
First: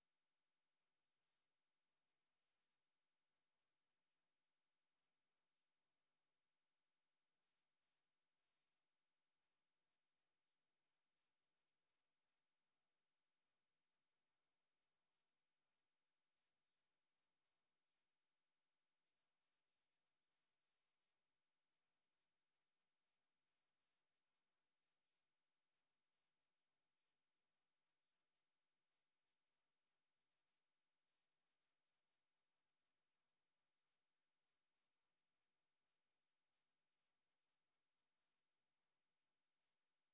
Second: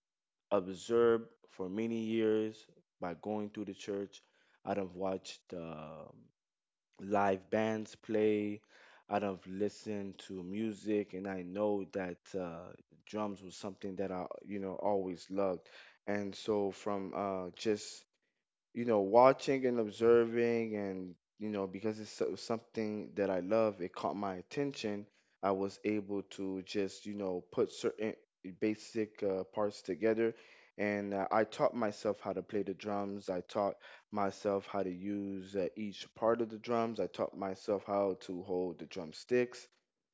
observed for many years by going to the church. I done watched live bands play. I done listened to music, and I know that drums was something that I, you know, always loved. And so from just you know, watching and observing, and you know, because it's something that I love, it caught my attention. I was able to just, you know, put certain basic parts together, and I taught myself how to play the drums. I taught myself how to use each part of the drums. I taught myself how to hold the drumsticks.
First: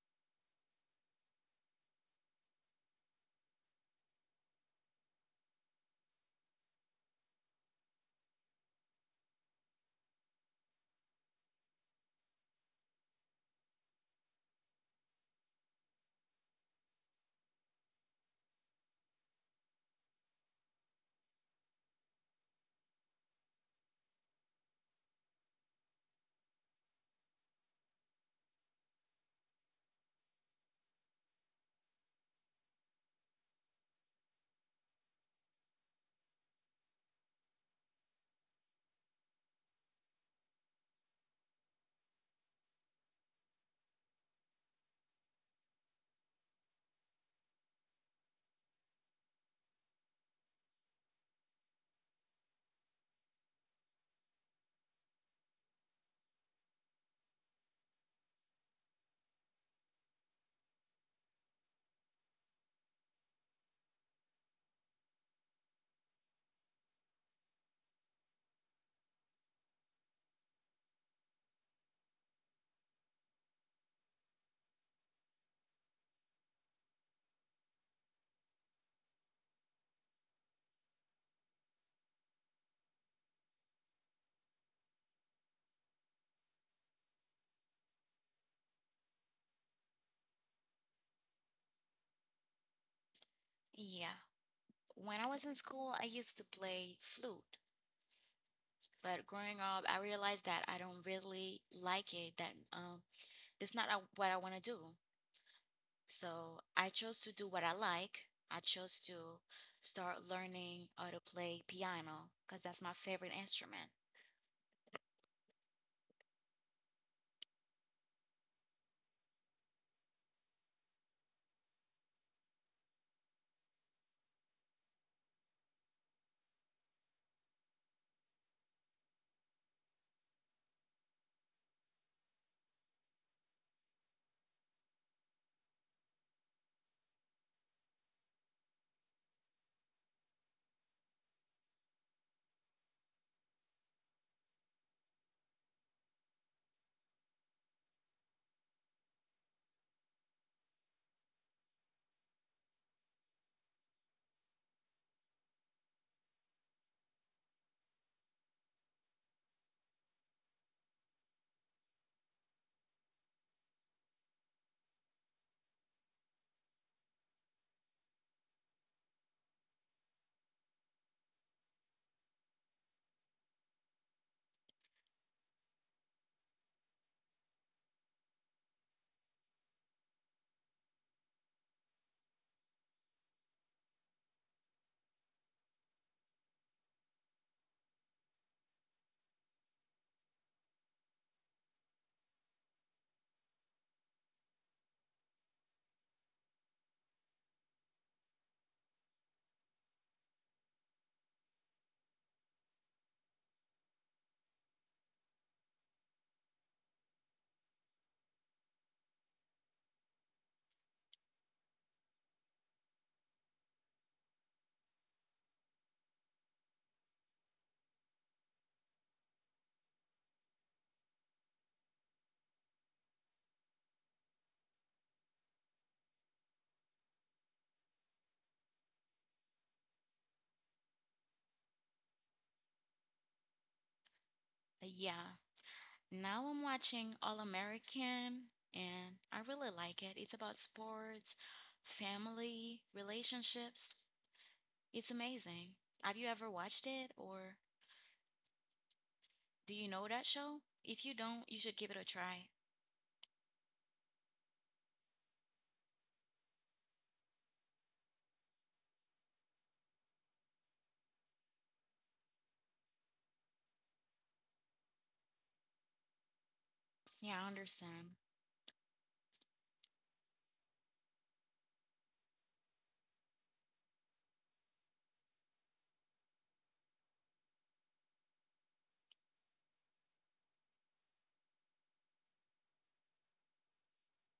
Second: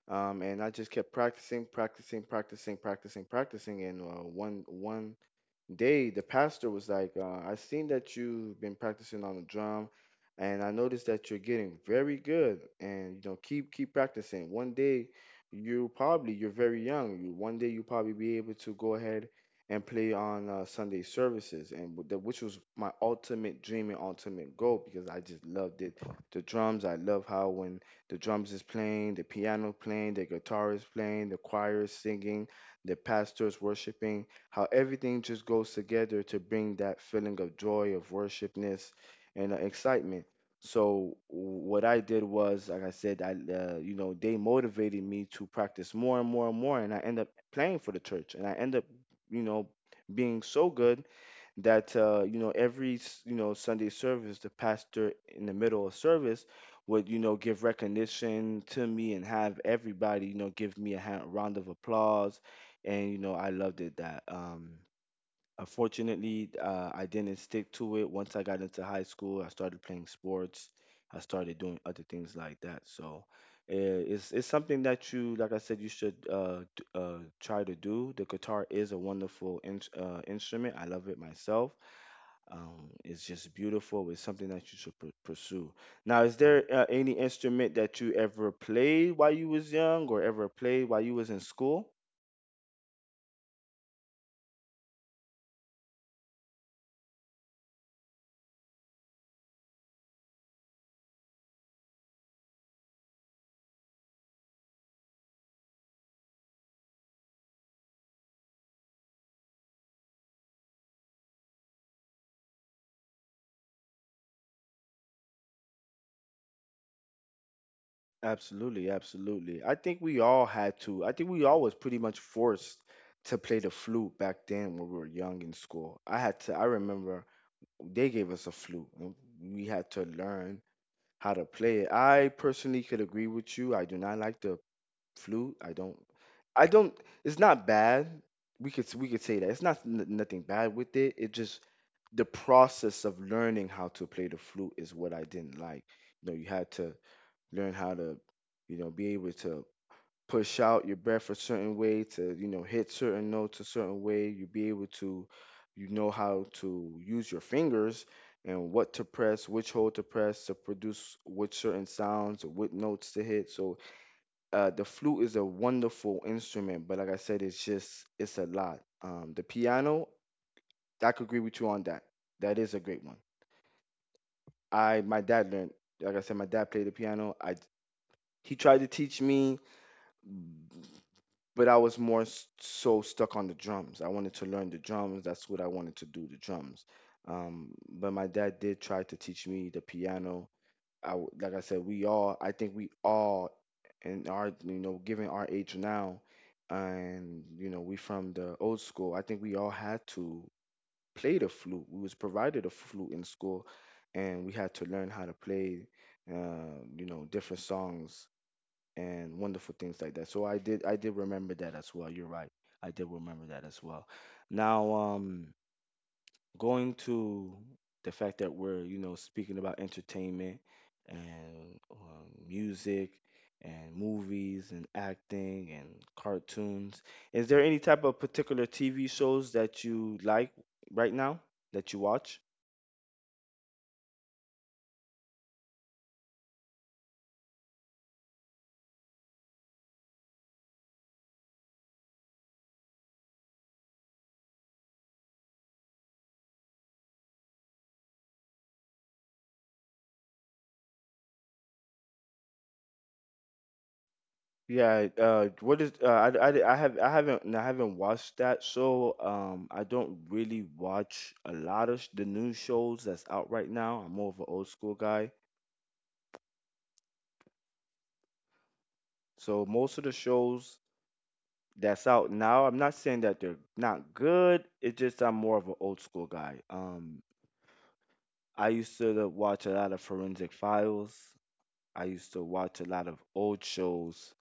And I just kept practicing, practicing, practicing, practicing, practicing, and one one they the pastor was like I seen that you've been practicing on the drum, and I noticed that you're getting very good, and you know keep practicing, one day you probably you're very young you one day you probably be able to go ahead and play on Sunday services and which was my ultimate dream and ultimate goal because I just loved it, the drums. I love how when the drums is playing, the piano playing, the guitar is playing, the choir is singing, the pastor is worshiping, how everything just goes together to bring that feeling of joy, of worshipness, and excitement. So what I did was, like I said, I you know they motivated me to practice more and more and more, and I end up playing for the church, and I end up you know being so good that you know every you know Sunday service, the pastor in the middle of service would you know give recognition to me and have everybody you know give me a hand, round of applause, and you know I loved it that. Unfortunately, I didn't stick to it. Once I got into high school, I started playing sports. I started doing other things like that. So it's something that you, like I said, you should try to do. The guitar is a wonderful instrument. I love it myself. It's just beautiful. It's something that you should pursue. Now, is there any instrument that you ever played while you was young, or ever played while you was in school? Yeah. When I was in school, I used to play flute, but growing up, I realized that I don't really like it, that that's not a- what I want to do. So I chose to do what I like. I chose to start learning how to play piano because that's my favorite instrument. Absolutely, absolutely. I think we all had to. I think we all was pretty much forced to play the flute back then when we were young in school. I had to. I remember they gave us a flute, and we had to learn how to play it. I personally could agree with you. I do not like the flute. I don't. I don't. It's not bad. We could say that it's nothing bad with it. It just the process of learning how to play the flute is what I didn't like. You know, you had to learn how to, you know, be able to push out your breath a certain way to, you know, hit certain notes a certain way. You be able to, you know, how to use your fingers and what to press, which hole to press to produce which certain sounds or what notes to hit. So the flute is a wonderful instrument, but like I said, it's just it's a lot. The piano, I could agree with you on that. That is a great one. I My dad learned, like I said, my dad played the piano. I he tried to teach me, but I was more so stuck on the drums. I wanted to learn the drums. That's what I wanted to do, the drums. But my dad did try to teach me the piano. Like I said, I think we all, in our, you know, given our age now, and you know, we from the old school. I think we all had to play the flute. We was provided a flute in school, and we had to learn how to play, you know, different songs and wonderful things like that. So I did remember that as well. You're right. I did remember that as well. Now, going to the fact that we're, you know, speaking about entertainment and music and movies and acting and cartoons, is there any type of particular TV shows that you like right now that you watch? Yeah, now I'm watching All American and I really like it. It's about sports, family, relationships. It's amazing. Have you ever watched it or do you know that show? If you don't, you should give it a try. Yeah, what is I have I haven't watched that, so I don't really watch a lot of the new shows that's out right now. I'm more of an old school guy, Yeah, I understand. so most of the shows that's out now, I'm not saying that they're not good. It's just I'm more of an old school guy. I used to watch a lot of Forensic Files. I used to watch a lot of old shows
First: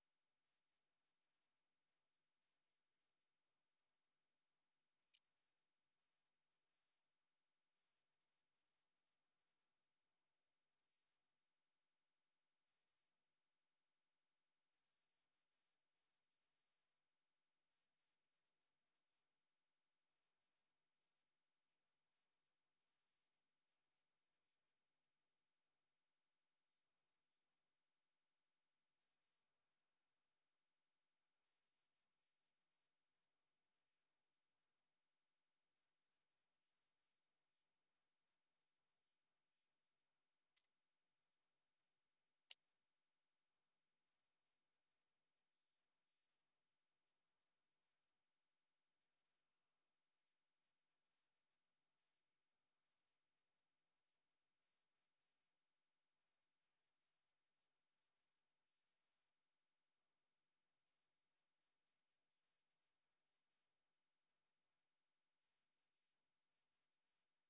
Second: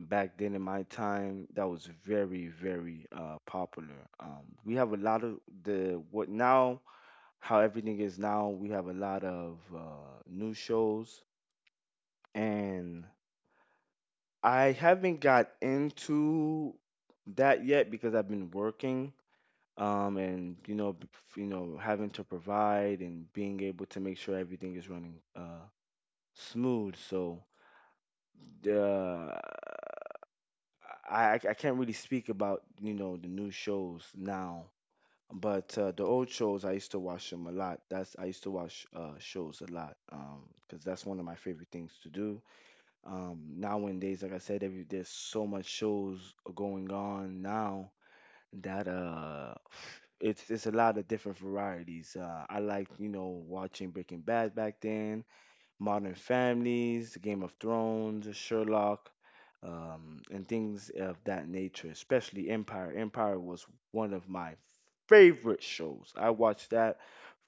back then in my time that was very very popular. We have a lot of the what now, how everything is now. We have a lot of new shows, and I haven't got into that yet because I've been working, and you know, you know, having to provide and being able to make sure everything is running smooth. So the I can't really speak about, you know, the new shows now. But the old shows, I used to watch them a lot. That's I used to watch shows a lot because that's one of my favorite things to do. Nowadays, like I said, there's so much shows going on now that it's a lot of different varieties. I like, you know, watching Breaking Bad back then, Modern Families, Game of Thrones, Sherlock, and things of that nature, especially Empire. Empire was one of my favorite shows. I watched that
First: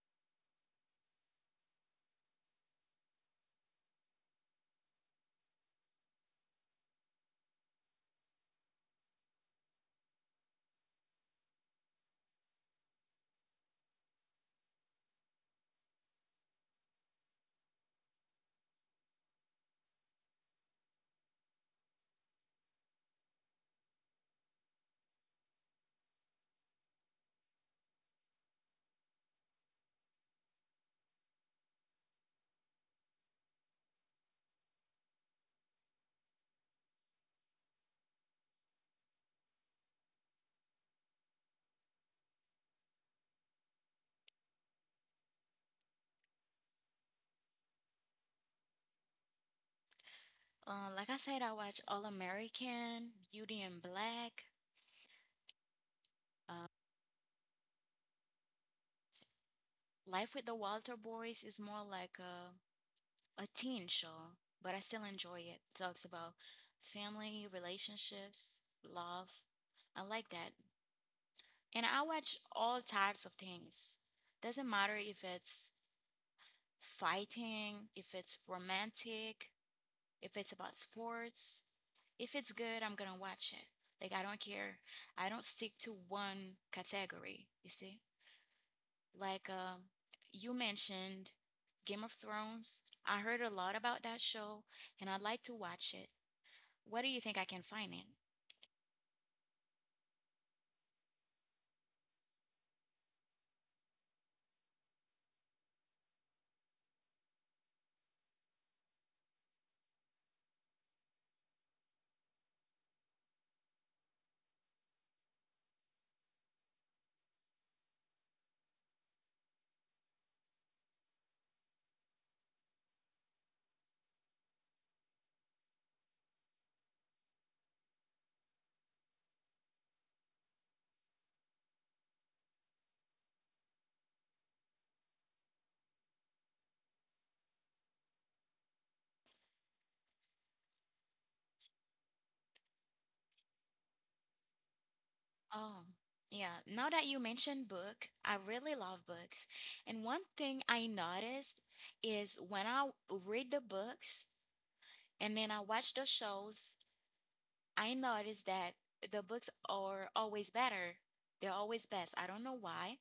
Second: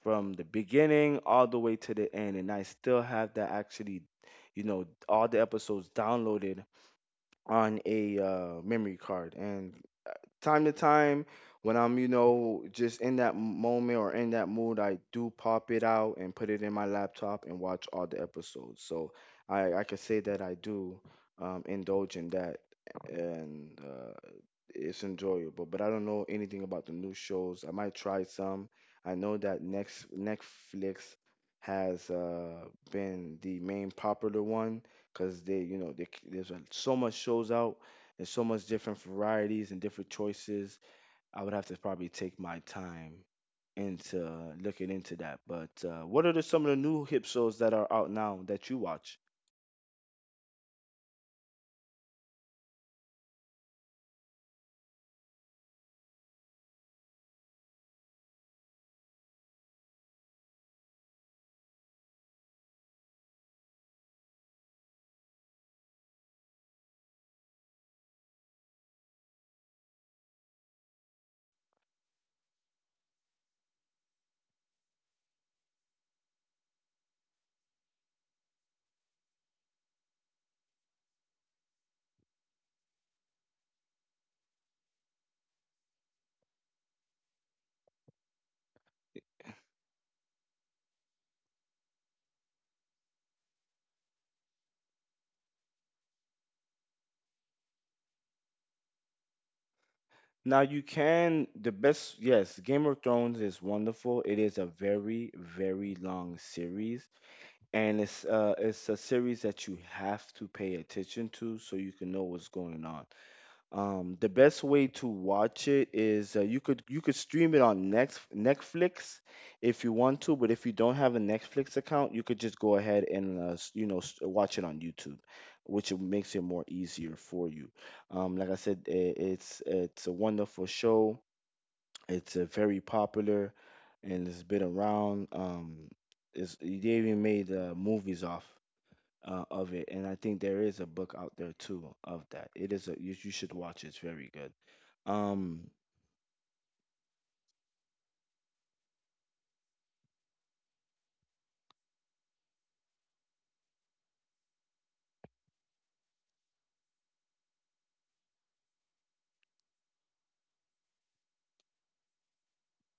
from the beginning all the way to the end, and I still have that actually, you know, all the episodes downloaded on a memory card. And time to time when I'm, you know, just in that moment or in that mood, I do pop it out and put it in my laptop and watch all the episodes. So I could say that I do indulge in that, and it's enjoyable, but I don't know anything about the new shows. I might try some. I know that next Netflix has been the main popular one because they, you know, they, c- there's so much shows out and so much different varieties and different choices. I would have to probably take my time into looking into that. But what are some of the new hip shows that are out now that you watch? Like I said, I watch All American, Beauty and Black. uh, Life with the Walter Boys is more like a teen show, but I still enjoy it. Talks about family, relationships, love. I like that. And I watch all types of things. Doesn't matter if it's fighting, if it's romantic, if it's about sports. If it's good, I'm gonna watch it. Like I don't care. I don't stick to one category, you see? Like you mentioned, Game of Thrones. I heard a lot about that show and I'd like to watch it. Where do you think I can find it? Now you can the best Yes, Game of Thrones is wonderful. It is a very very long series, and it's a series that you have to pay attention to so you can know what's going on. The best way to watch it is you could stream it on Next Netflix if you want to, but if you don't have a Netflix account, you could just go ahead and you know, watch it on YouTube, which it makes it more easier for you. Like I said, I it's a wonderful show. It's very popular, and it's been around. They even made movies off of it, and I think there is a book out there too of that. It is a you should It's very good. Um, Oh, yeah. Now that you mentioned book, I really love books. And one thing I noticed is when I read the books and then I watch the shows, I notice that the books are always better. They're always best. I don't know why,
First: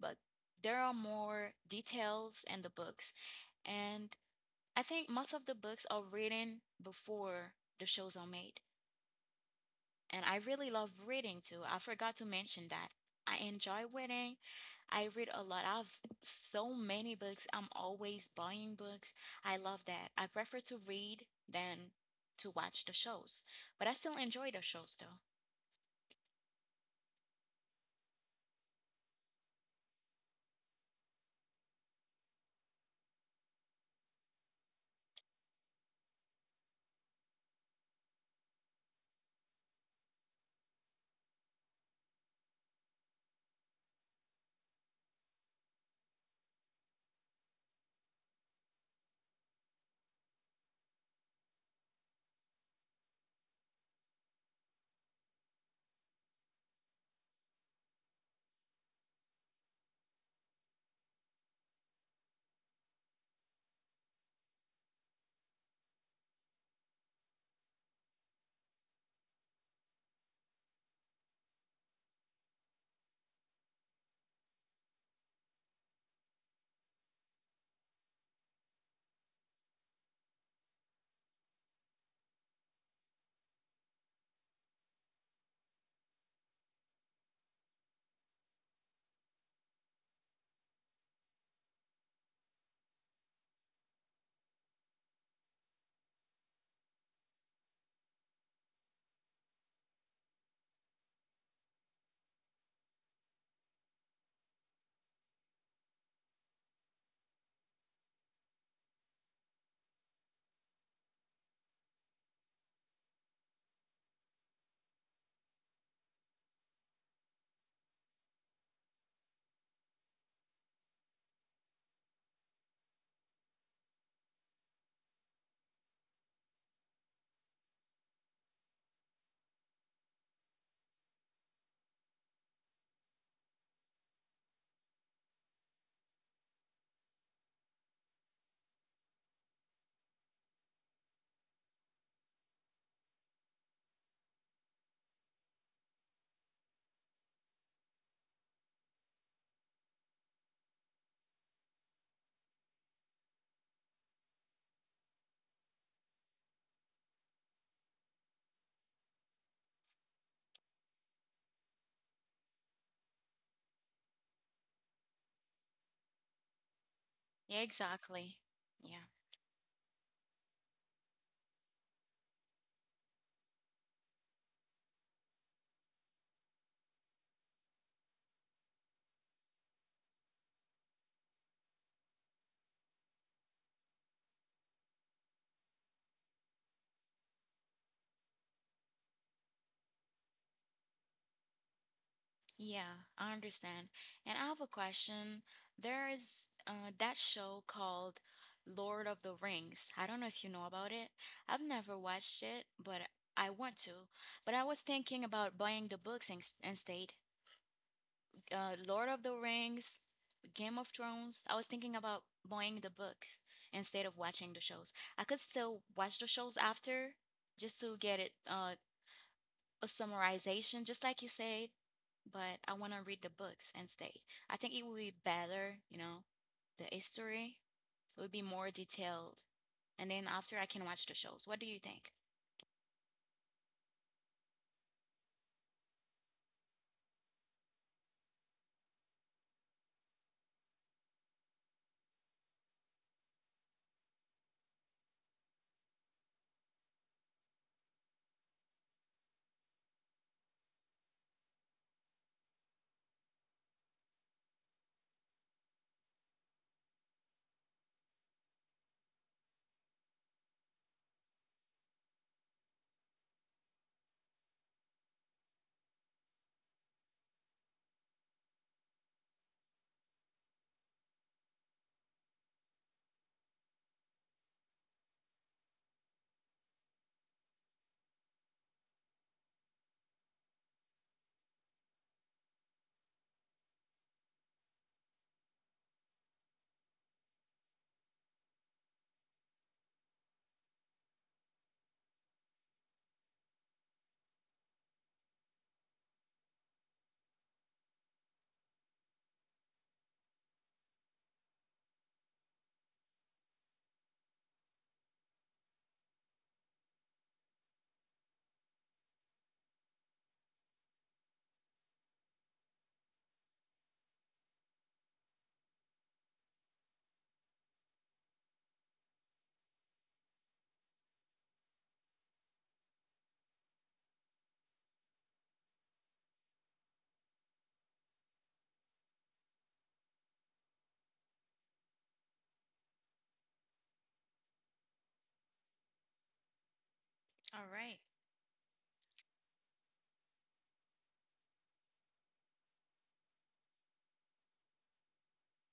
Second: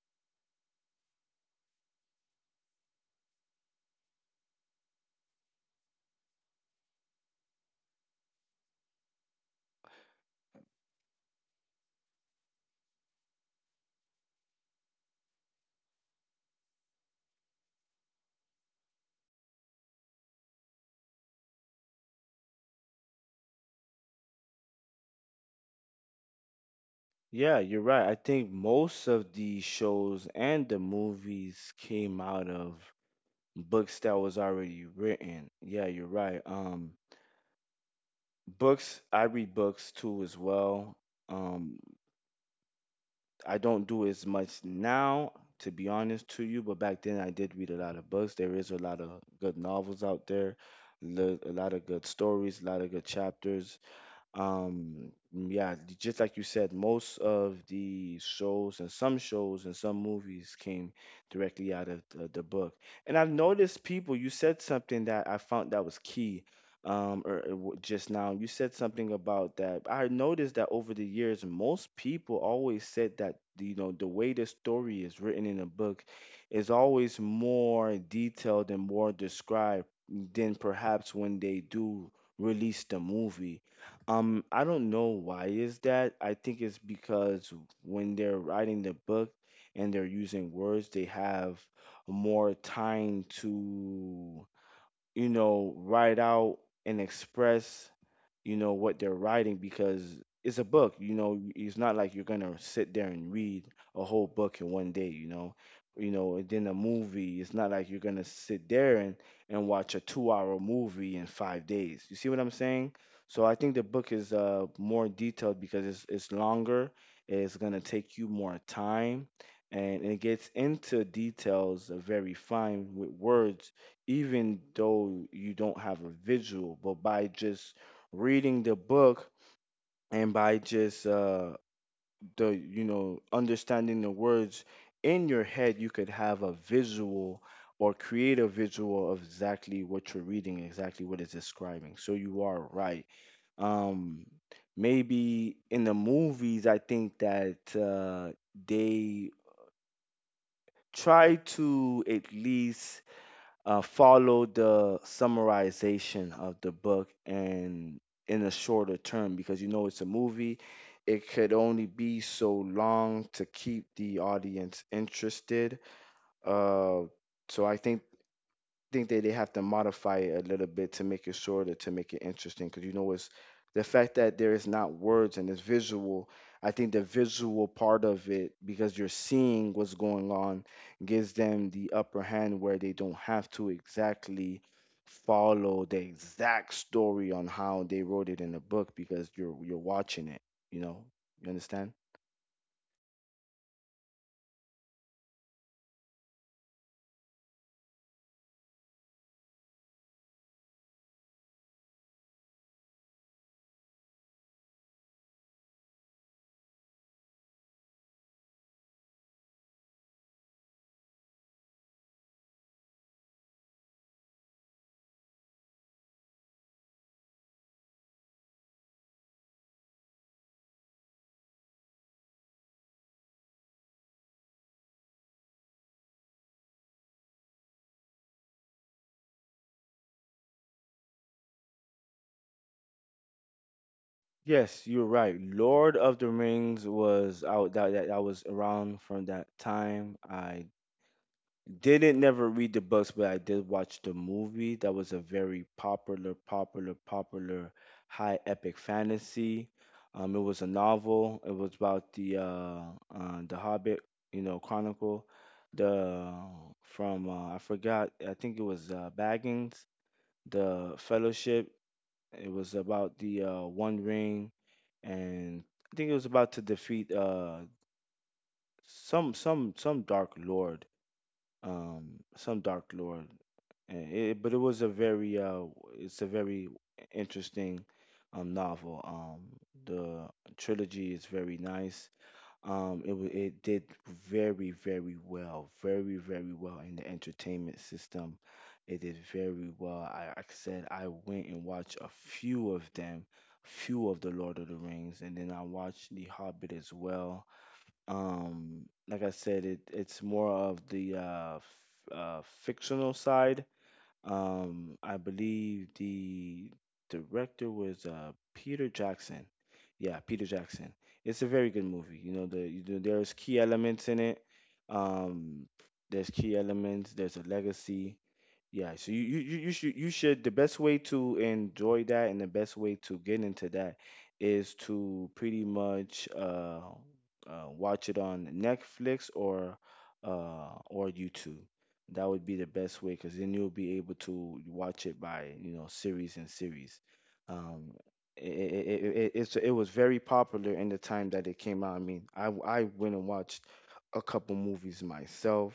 but there are more details in the books. And I think most of the books are written before the shows are made. And I really love reading too. I forgot to mention that. I enjoy reading. I read a lot. I have so many books. I'm always buying books. I love that. I prefer to read than to watch the shows. But I still enjoy the shows though. yeah, you're right. I think most of the shows and the movies came out of books that was already written. Yeah, you're right. Books. I read books too as well. Um, I don't do as much now, to be honest to you, but back then I did read a lot of books. There is a lot of good novels out there, a lot of good stories, a lot of good chapters. Yeah, just like you said, most of the shows and some movies came directly out of the book. And I've noticed people, you said something that I found that was key. Just now, you said something about that. I noticed that over the years, most people always said that, you know, the way the story is written in a book is always more detailed and more described than perhaps when they do release the movie. I don't know why is that. I think it's because when they're writing the book and they're using words, they have more time to, you know, write out and express, you know, what they're writing, because it's a book. You know, it's not like you're gonna sit there and read a whole book in one day, you know. You know, and then a movie, it's not like you're gonna sit there and watch a 2 hour movie in 5 days. You see what I'm saying? So I think the book is more detailed because it's longer. It's gonna take you more time, and it gets into details very fine with words. Even though you don't have a visual, but by just reading the book, and by just the you know, understanding the words in your head, you could have a visual or create a visual of exactly what you're reading, exactly what it's describing. So you are right. Um, Maybe in the movies, I think that they try to at least follow the summarization of the book, and in a shorter term, because you know it's a movie. It could only be so long to keep the audience interested. Uh, Yeah, so I exactly. Yeah. think that they have to modify it a little bit to make it shorter, to make it interesting, because you know, it's the fact that there is not words and it's visual. I think the visual part of it, because you're seeing what's going on, gives them the upper hand, where they don't have to exactly follow the exact story on how they wrote it in the book, because you're watching it. You know, you understand. Yeah, I understand. And I have a question. There is that show called Lord of the Rings. I don't know if you know about it. I've never watched it, but I want to. But I was thinking about buying the books in instead. Lord of the Rings, Game of Thrones. I was thinking about buying the books instead of watching the shows. I could still watch the shows after just to get it a summarization, just like you said, but I want to read the books and stay. I think it would be better, you know, the history would be more detailed. And then after I can watch the shows. What do you think? Yes, you're right. Lord of the Rings was out that was around from that time. I Didn't never read the books, but I did watch the movie. That was a very popular, popular, popular high epic fantasy. It was a novel. It was about the Hobbit, you know, Chronicle. The from I forgot. I think it was Baggins. The Fellowship. It was about the One Ring, and I think it was about to defeat some Dark Lord, some Dark Lord. And It, but it was a very it's a very interesting novel. The trilogy is very nice. It did very very well, very very well in the entertainment system. It did very well. Like I said, I went and watched a few of them, few of the Lord of the Rings, and then I watched The Hobbit as well. Like I said, it's more of the fictional side. I believe the director was Peter Jackson. Yeah, Peter Jackson. It's a very good movie. You know, there's key elements in it. um there's key elements, there's a legacy. Yeah, so you should, the best way to enjoy that and the best way to get into that is to pretty much watch it on Netflix or YouTube. That would be the best way, because then you'll be able to watch it by, you know, series and series. All Um, right. it it, it was very popular in the time that it came out. I mean, I went and watched a couple movies myself,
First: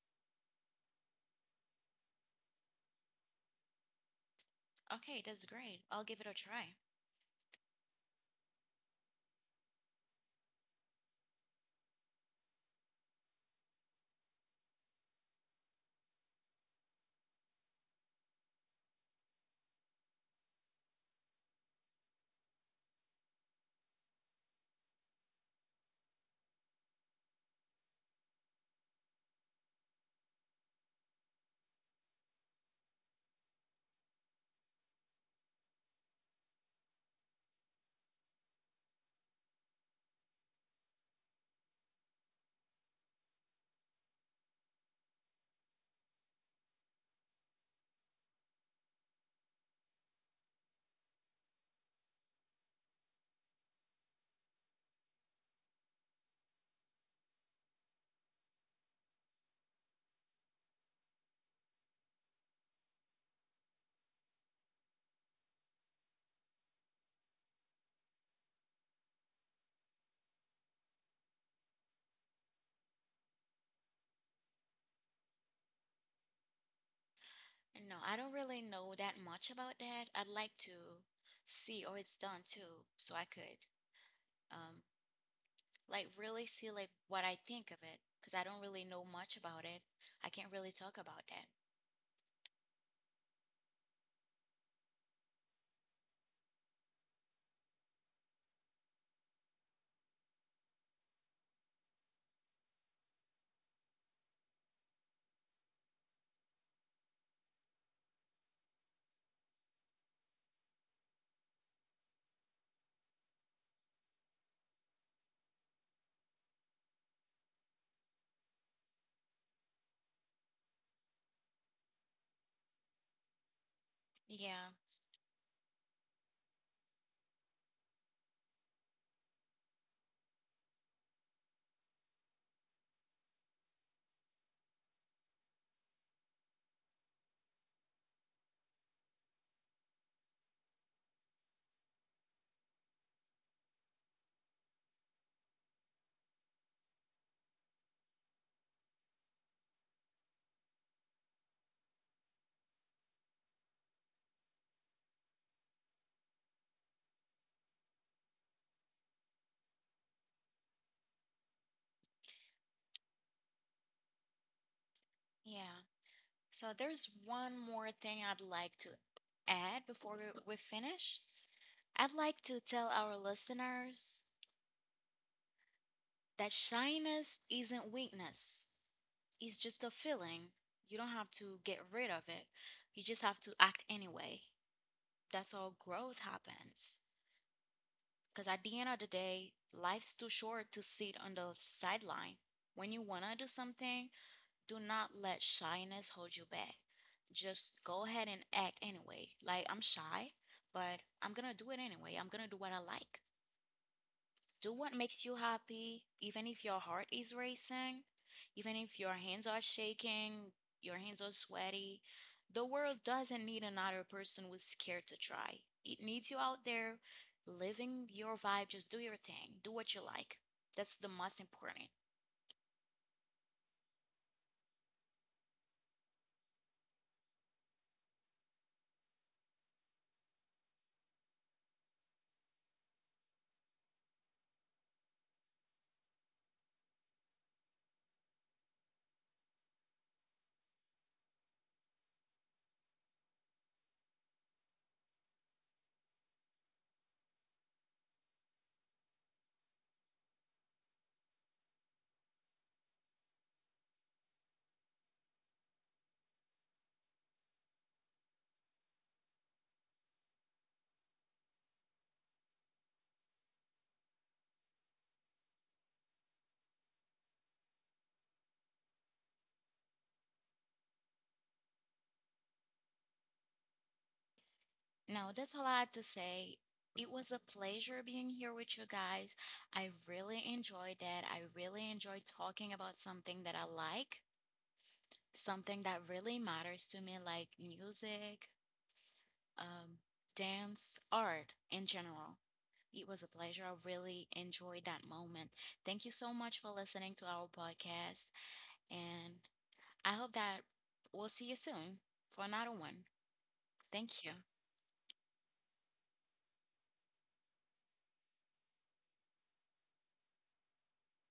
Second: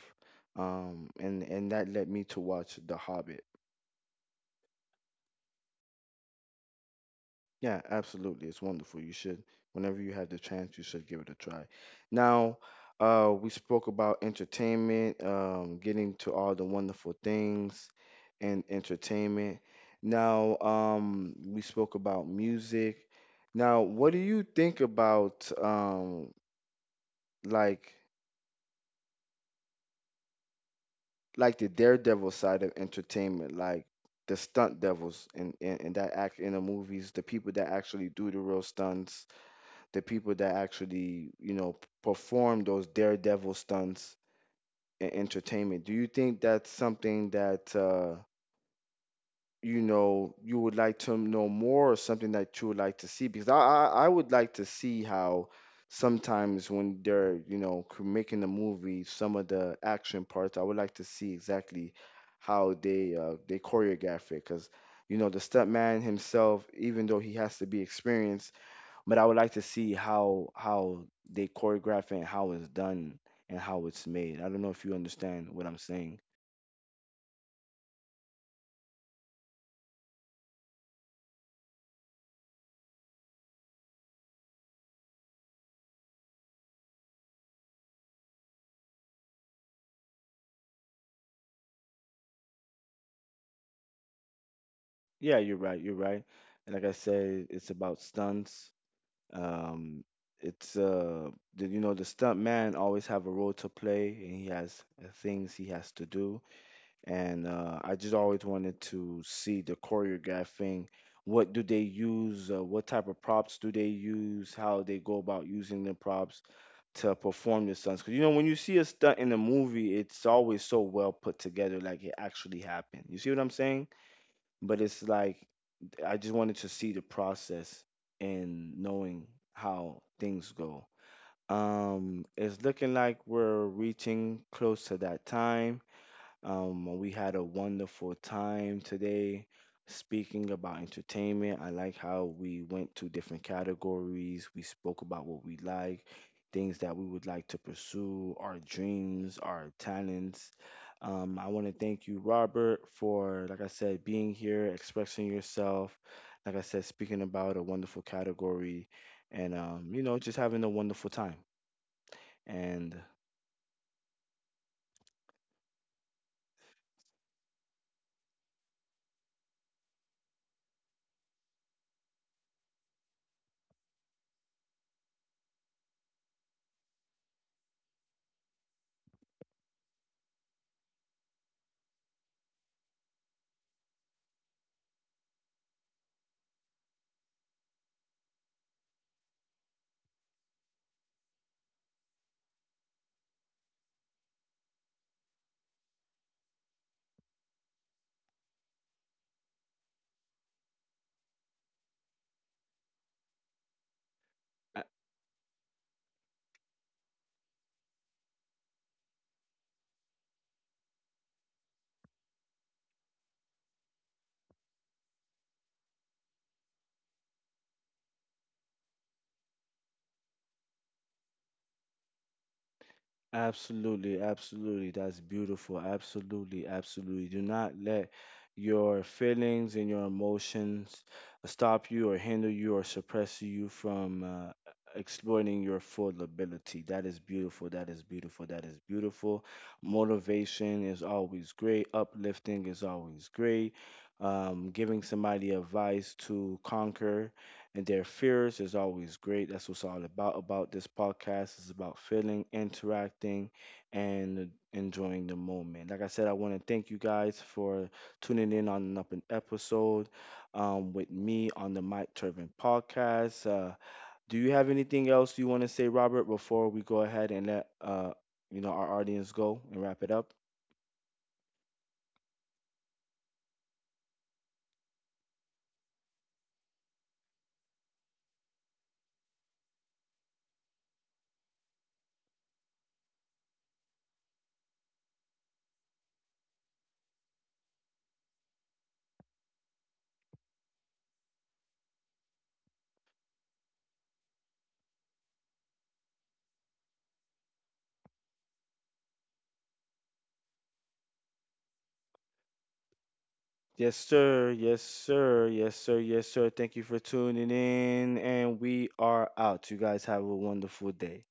and that led me to watch The Hobbit. Okay, that's great. I'll give it a try. Yeah, absolutely, it's wonderful. You should, whenever you have the chance, you should give it a try. Now, we spoke about entertainment, getting to all the wonderful things and entertainment. Now, we spoke about music. Now, what do you think about like? like the daredevil side of entertainment, like the stunt devils in that act in the movies, the people that actually do the real stunts, the people that actually, you know, perform those daredevil stunts in entertainment? Do you think that's something that you know, you would like to know more, or something that you would like to see? Because I would like to see how sometimes when they're, you know, making the movie, some of the action parts, I would like to see exactly how they choreograph it. Because you know, the stuntman himself, even though he has to be experienced, but I would like to see how they choreograph it, and how it's done, and how it's made. I don't know if you understand what I'm saying. No, I don't really know that much about that. I'd like to see how it's done too, so I could um like really see like what I think of it because I don't really know much about it. I can't really talk about that. Yeah, you're right. You're right. And like I said, it's about stunts. Um, it's uh, you know, the stunt man always have a role to play, and he has things he has to do. And I just always wanted to see the choreographing. What do they use? What type of props do they use? How they go about using the props to perform the stunts? Because you know, when you see a stunt in a movie, it's always so well put together, like it actually happened. You see what I'm saying? Yeah, But it's like I just wanted to see the process and knowing how things go. It's looking like we're reaching close to that time. We had a wonderful time today speaking about entertainment. I like how we went to different categories. We spoke about what we like, things that we would like to pursue, our dreams, our talents. I want to thank you, Robert, for, like I said, being here, expressing yourself. Like I said, speaking about a wonderful category, and, you know, just having a wonderful time. And yeah. So there's one more thing I'd like to add before we finish. I'd like to tell our listeners that shyness isn't weakness, it's just a feeling. You don't have to get rid of it, you just have to act anyway. That's how growth happens. Because at the end of the day, life's too short to sit on the sideline. When you want to do something, do not let shyness hold you back. Just go ahead and act anyway. Like, I'm shy, but I'm gonna do it anyway. I'm gonna do what I like. Do what makes you happy, even if your heart is racing, even if your hands are shaking, your hands are sweaty. The world doesn't need another person who's scared to try. It needs you out there living your vibe. Just do your thing, do what you like. That's the most important. Absolutely, absolutely. That's beautiful. Absolutely, absolutely. Do not let your feelings and your emotions stop you, or hinder you, or suppress you from exploiting your full ability. That is beautiful. That is beautiful. That is beautiful. Motivation is always great. Uplifting is always great. Giving somebody advice to conquer and their fears is always great. That's what's all about this podcast. It's about feeling, interacting, and enjoying the moment. Like I said, I want to thank you guys for tuning in on an up an episode with me on the Mike Turbin podcast. Do you have anything else you want to say, Robert, before we go ahead and let you know, our audience go and wrap it up? No, that's all I had to say. It was a pleasure being here with you guys. I really enjoyed that. I really enjoyed talking about something that I like, something that really matters to me, like music, um, dance, art in general. It was a pleasure. I really enjoyed that moment. Thank you so much for listening to our podcast, and I hope that we'll see you soon for another one. Yes, Thank you. sir. Yes, sir. Yes, sir. Yes, sir. Thank you for tuning in. And we are out. You guys have a wonderful day.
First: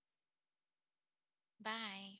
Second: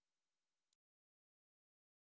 Bye.